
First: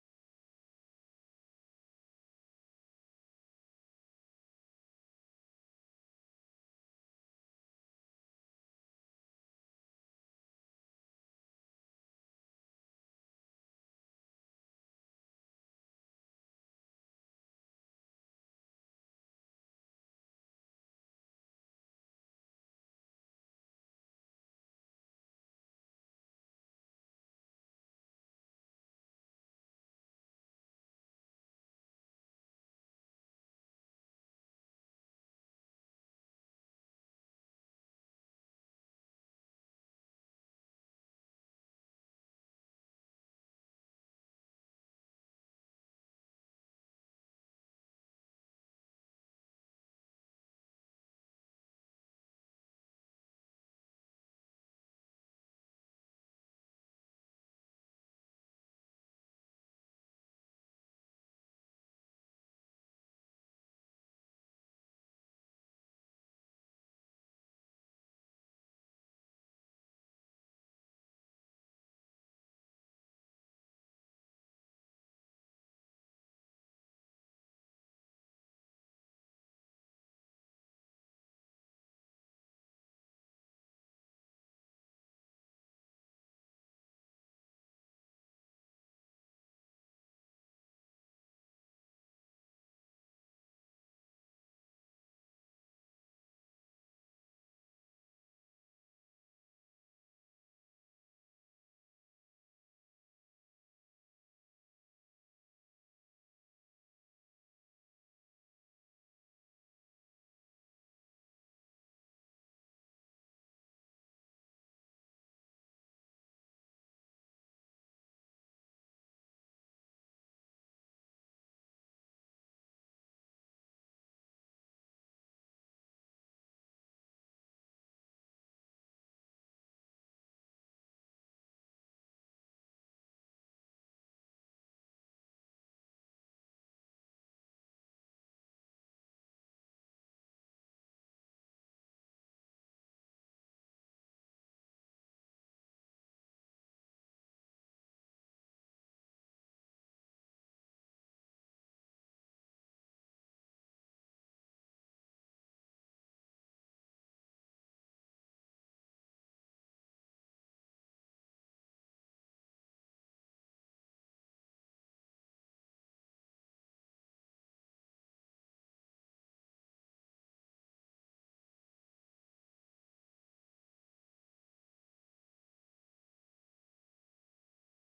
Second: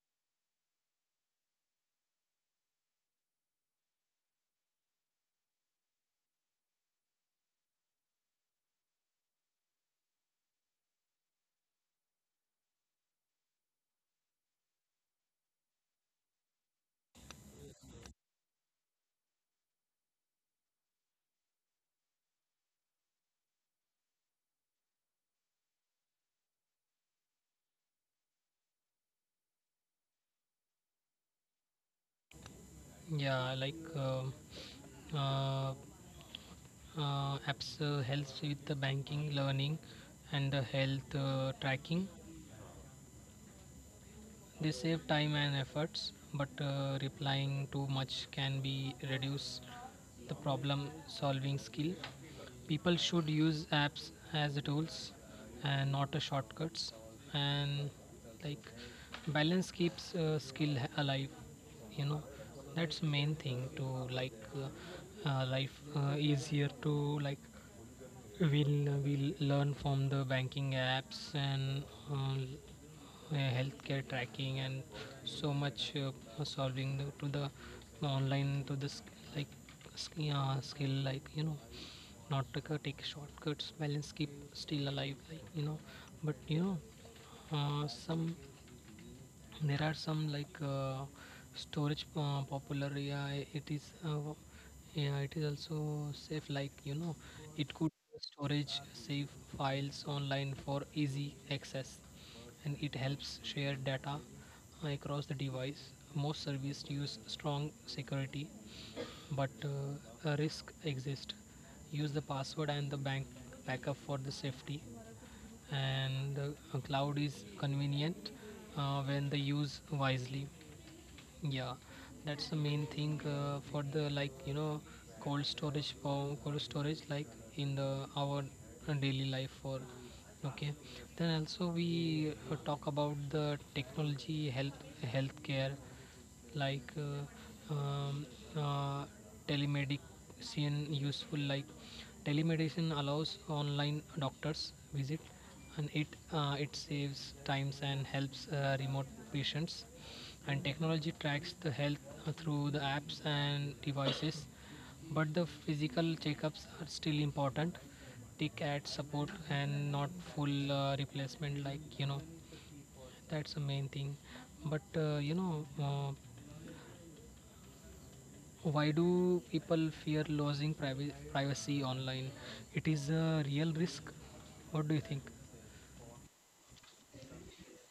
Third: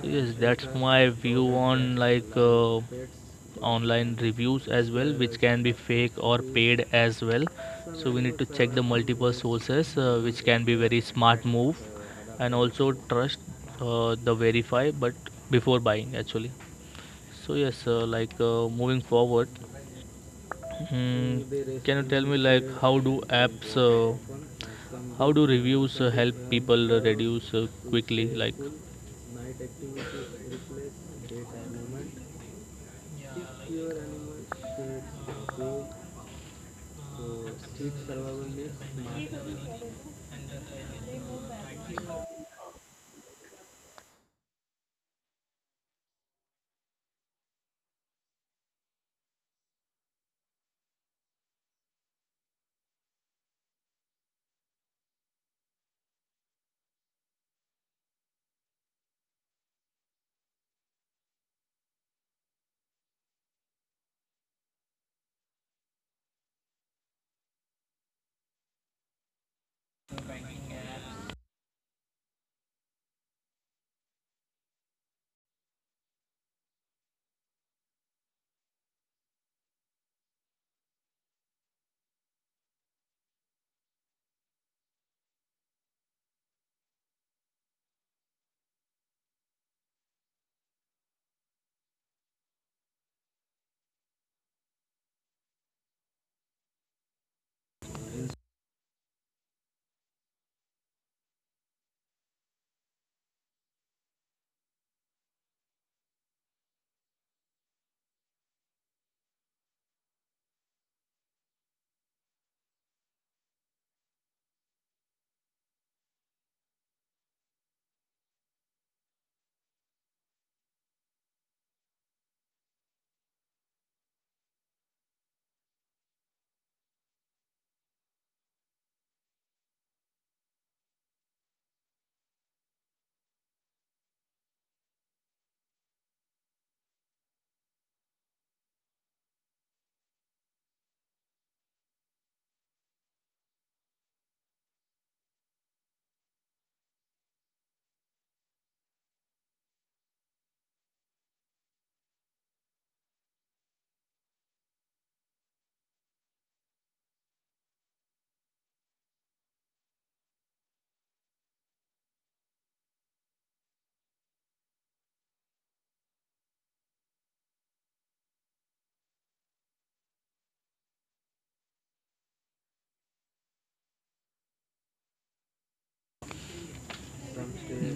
S1: So yes, that's my view on, online reviews as well, which can be fake or paid as well. So we need to check the multiple sources, which can be very smart move, and also trust the verify, but before buying actually. So yes, moving forward. Hmm, can you tell me like how do apps, how do reviews help people reduce quickly? Like,
S2: yeah, like uh, apps helps with the banking, learning, and the health tracking. They save time and efforts, but replying too much can be reduce the problem solving skill. People should use apps as tools and not as shortcuts. And like, balance keeps skill alive, you know. That's the main thing to, like life easier to, like we'll learn from the banking apps and uh, healthcare tracking and so much solving the, to the online to the skill, like you know. Not to take shortcuts. Balance keep still alive, like you know. But you know some, there are some like storage popular, yeah. It is yeah, it is also safe, like you know. It could storage save files online for easy access, and it helps share data across the device. Most services use strong security, but a risk exists. Use the password and the bank backup for the safety. And a cloud is convenient when they use wisely. Yeah, that's the main thing for the, like you know, cold storage for cold storage, like in the our daily life for. Okay, then also we talk about the technology health healthcare, like uh, telemedicine useful like. Telemedicine allows online doctors visit, and it it saves times and helps remote patients. And technology tracks the health through the apps and devices, but the physical checkups are still important. Tick at support and not full replacement, like you know. That's the main thing. But you know, why do people fear losing privacy online? It is a real risk. What do you think?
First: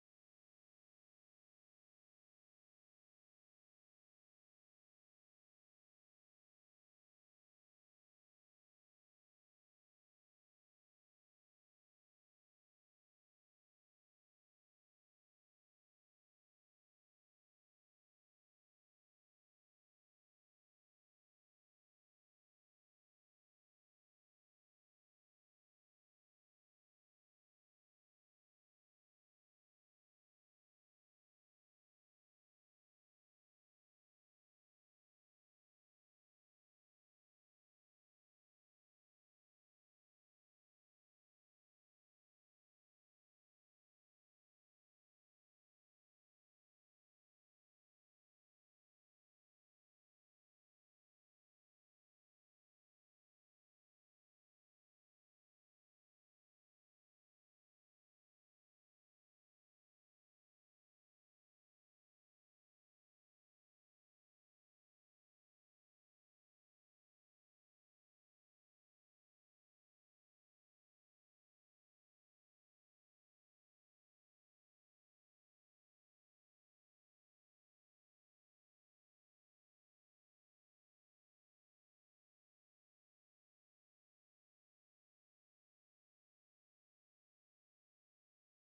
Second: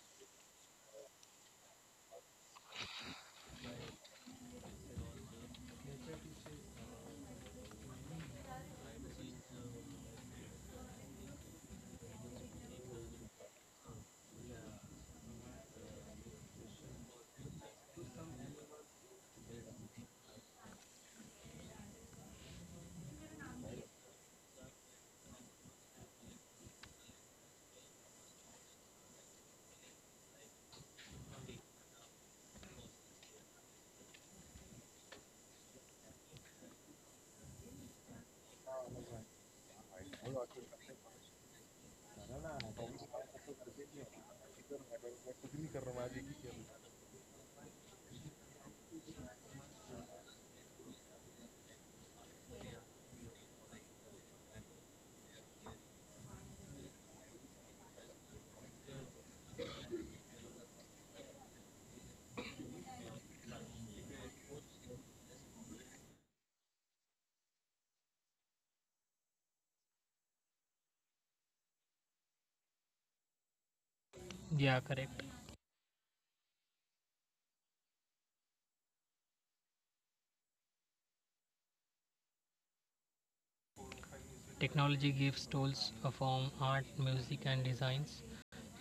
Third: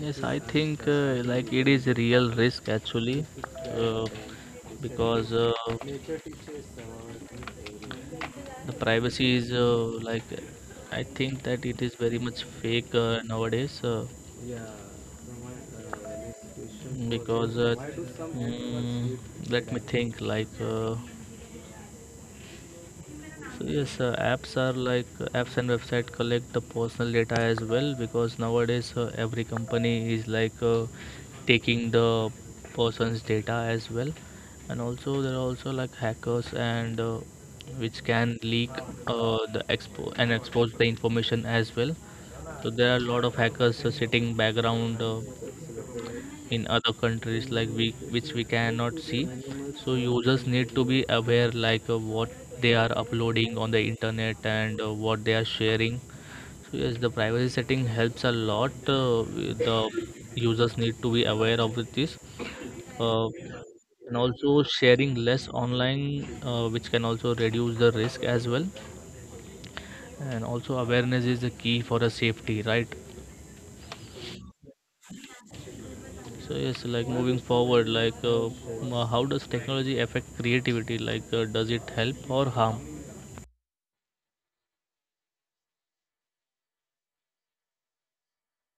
S1: yes, I think like it is a real risk actually, uh, because the privacy is like I think that it is very much fake nowadays, because uh, mm, let me think like. So yes, apps are like, apps and website collect the personal data as well, because nowadays every company is like taking the person's data as well. And also there are also like hackers and which can leak the expo and expose the information as well. So there are a lot of hackers sitting background. In other countries like, we which we cannot see. So users need to be aware, what they are uploading on the internet, and what they are sharing. So yes, the privacy setting helps a lot. The users need to be aware of this, uh, and also sharing less online, which can also reduce the risk as well. And also awareness is the key for a safety, right?
S2: Yeah, correct.
S1: So yes, like moving forward, how does technology affect creativity? Like does it help or harm?
S2: Technology gives tools from art, music, and designs.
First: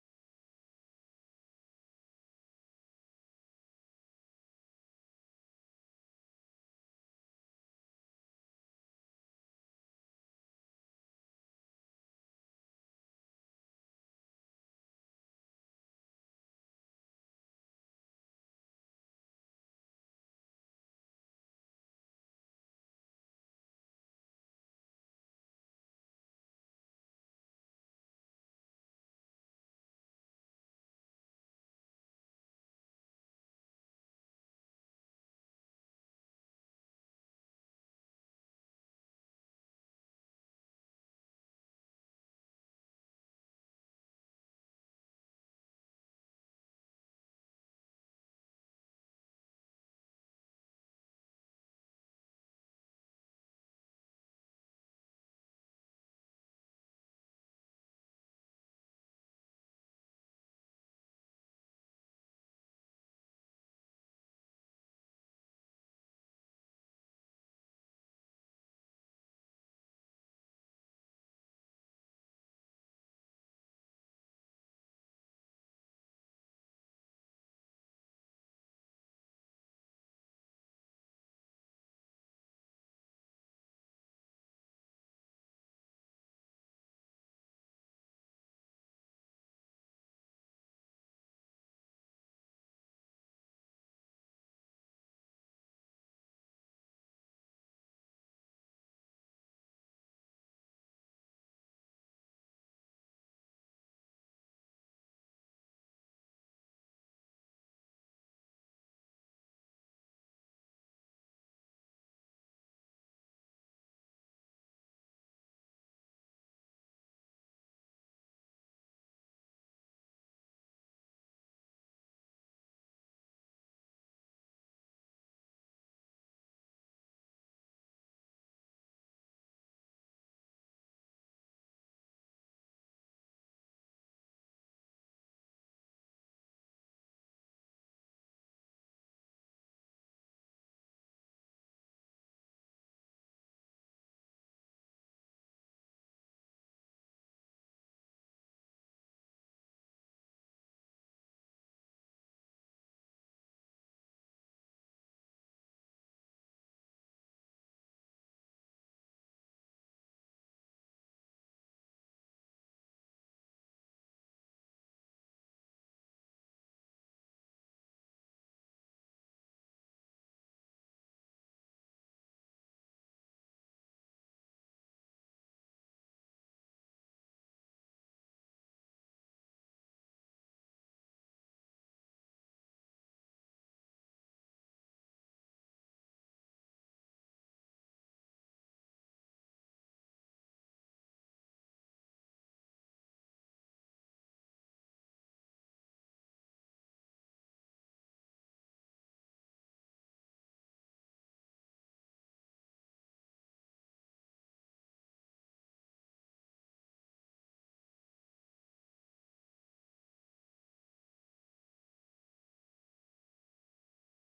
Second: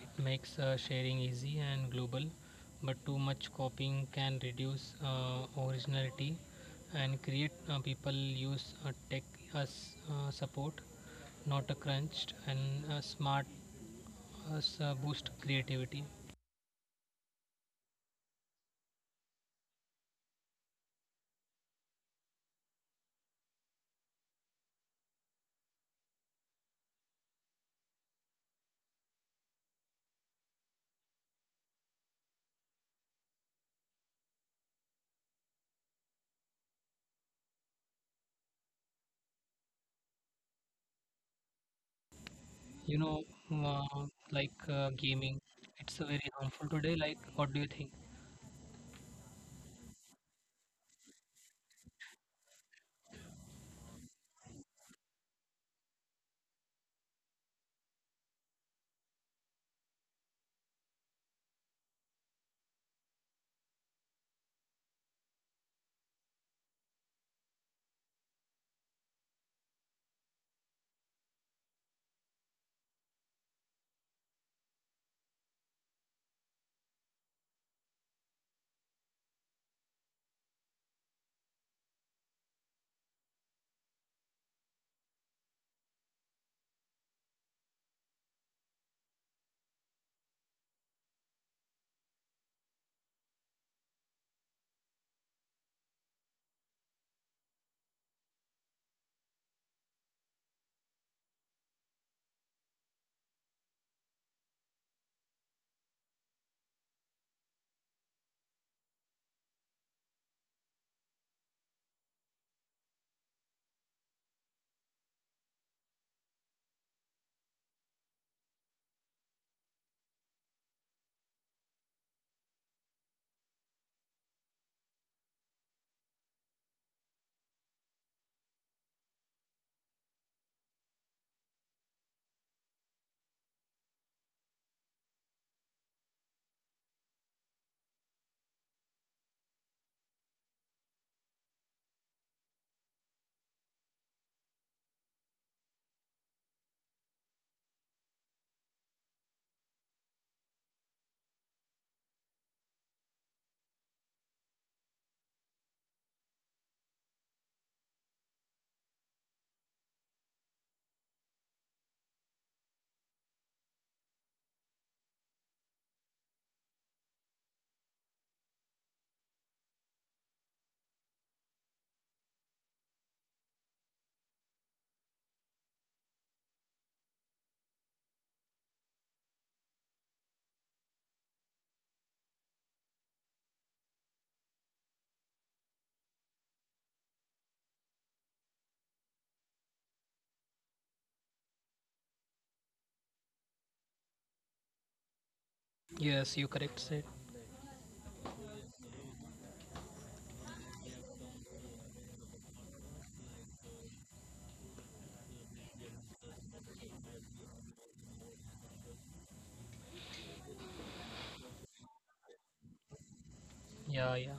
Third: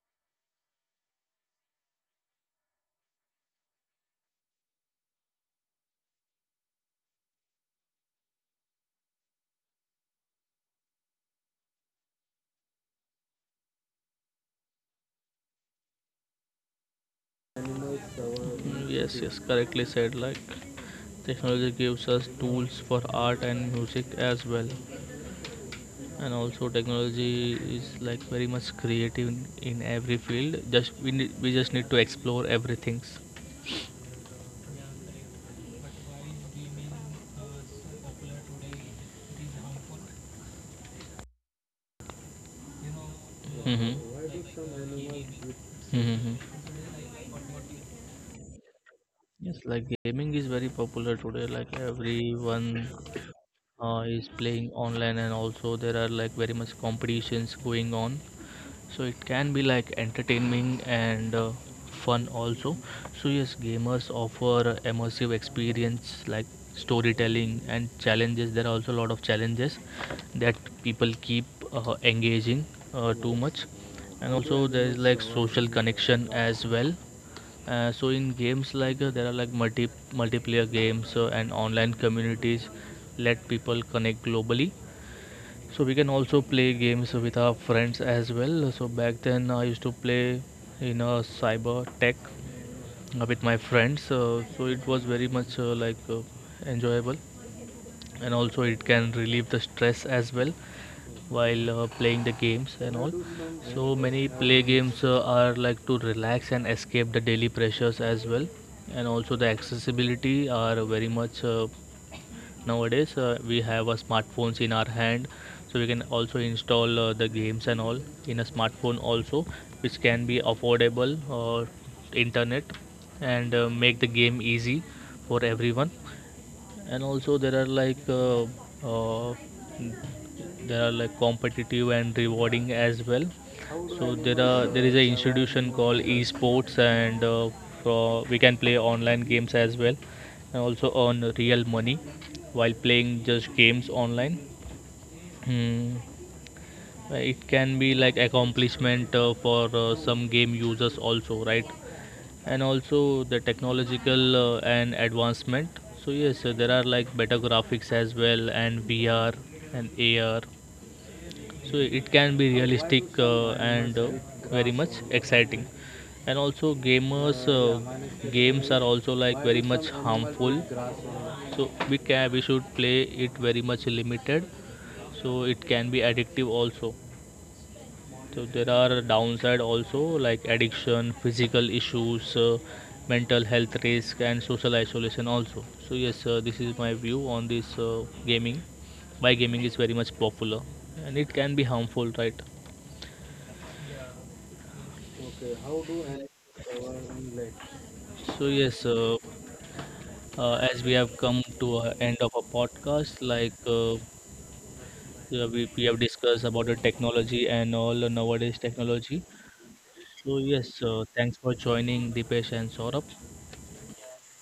S2: It makes sharing easy and global, but too much copying can reduce originality. And create people use tech as support, not a crunched. And smart as a boost creativity.
S1: Mm, yes, yes, correctly said. Like technology gives us tools for art and music as well. And also technology is like very much creative in every field. Just we need, we just need to explore everything.
S2: You know, mm, uh, like
S1: Mm-hmm.
S2: gaming, it's very
S1: Mm-hmm.
S2: harmful today. Like, what do you think?
S1: Yes, like gaming is very popular today. Like everyone is playing online, and also there are like very much competitions going on. So it can be like entertaining and fun also. So yes, gamers offer immersive experience like storytelling and challenges. There are also a lot of challenges that people keep engaging too much. And also there is like social connection as well. So in games, like there are like multiplayer games and online communities let people connect globally. So we can also play games with our friends as well. So back then I used to play in a cyber tech with my friends, so it was very much enjoyable. And also it can relieve the stress as well while playing the games and all. So many play games are like to relax and escape the daily pressures as well. And also the accessibility are very much nowadays. We have smartphones in our hand, so we can also install the games and all in a smartphone also, which can be affordable or internet, and make the game easy for everyone. And also uh, there are like competitive and rewarding as well. So there is a institution called esports, and for we can play online games as well, and also earn real money while playing just games online. Hmm, it can be like accomplishment for some game users also, right? And also the technological and advancement. So yes, there are like better graphics as well, and VR and AR. So it can be realistic and very much exciting. And also gamers, games are also like very much harmful. So we should play it very much limited. So it can be addictive also. So there are downside also, like addiction, physical issues, mental health risk, and social isolation also. So yes, this is my view on this gaming. Why gaming is very much popular, and it can be harmful, right?
S2: Yes, you correct said.
S1: So yes, as we have come to a end of a podcast, yeah, we have discussed about the technology and all nowadays technology. So yes, thanks for joining Dipesh and Saurabh.
S2: Yeah, yeah.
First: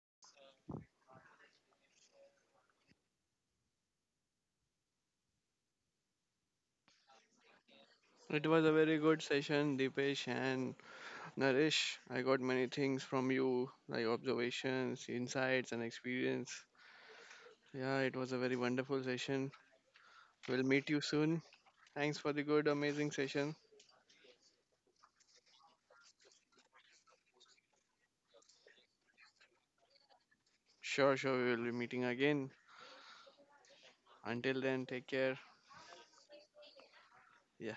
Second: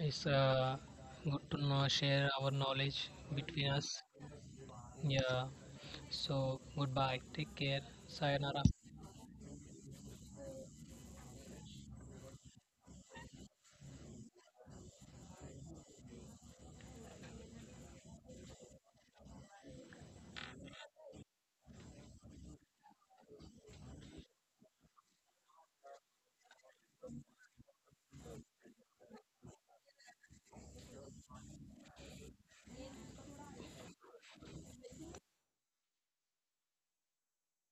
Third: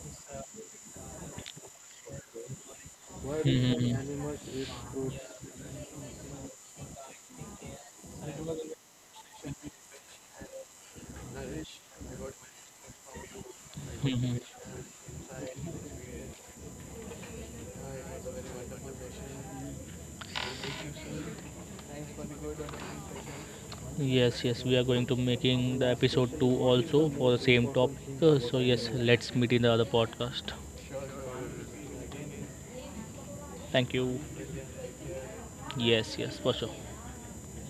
S2: It's good to know, share our knowledge between
S1: Hmm.
S2: us. Yeah. So, goodbye. Take care.
S3: It
S2: Sayonara.
S3: was a very good session, Deepesh and Naresh. I got many things from you, like
S1: Hmm.
S3: observations, insights, and experience. Yeah, it was a very wonderful session. We'll meet you soon. Thanks for the good, amazing session.
S1: Yes, yes, we are going to making the episode 2 also for the same topic. So yes, let's meet in the other podcast.
S3: Sure, we will be meeting again.
S1: Thank you.
S3: Until then, take care.
S1: Yes, yes, for sure.
S3: Yeah.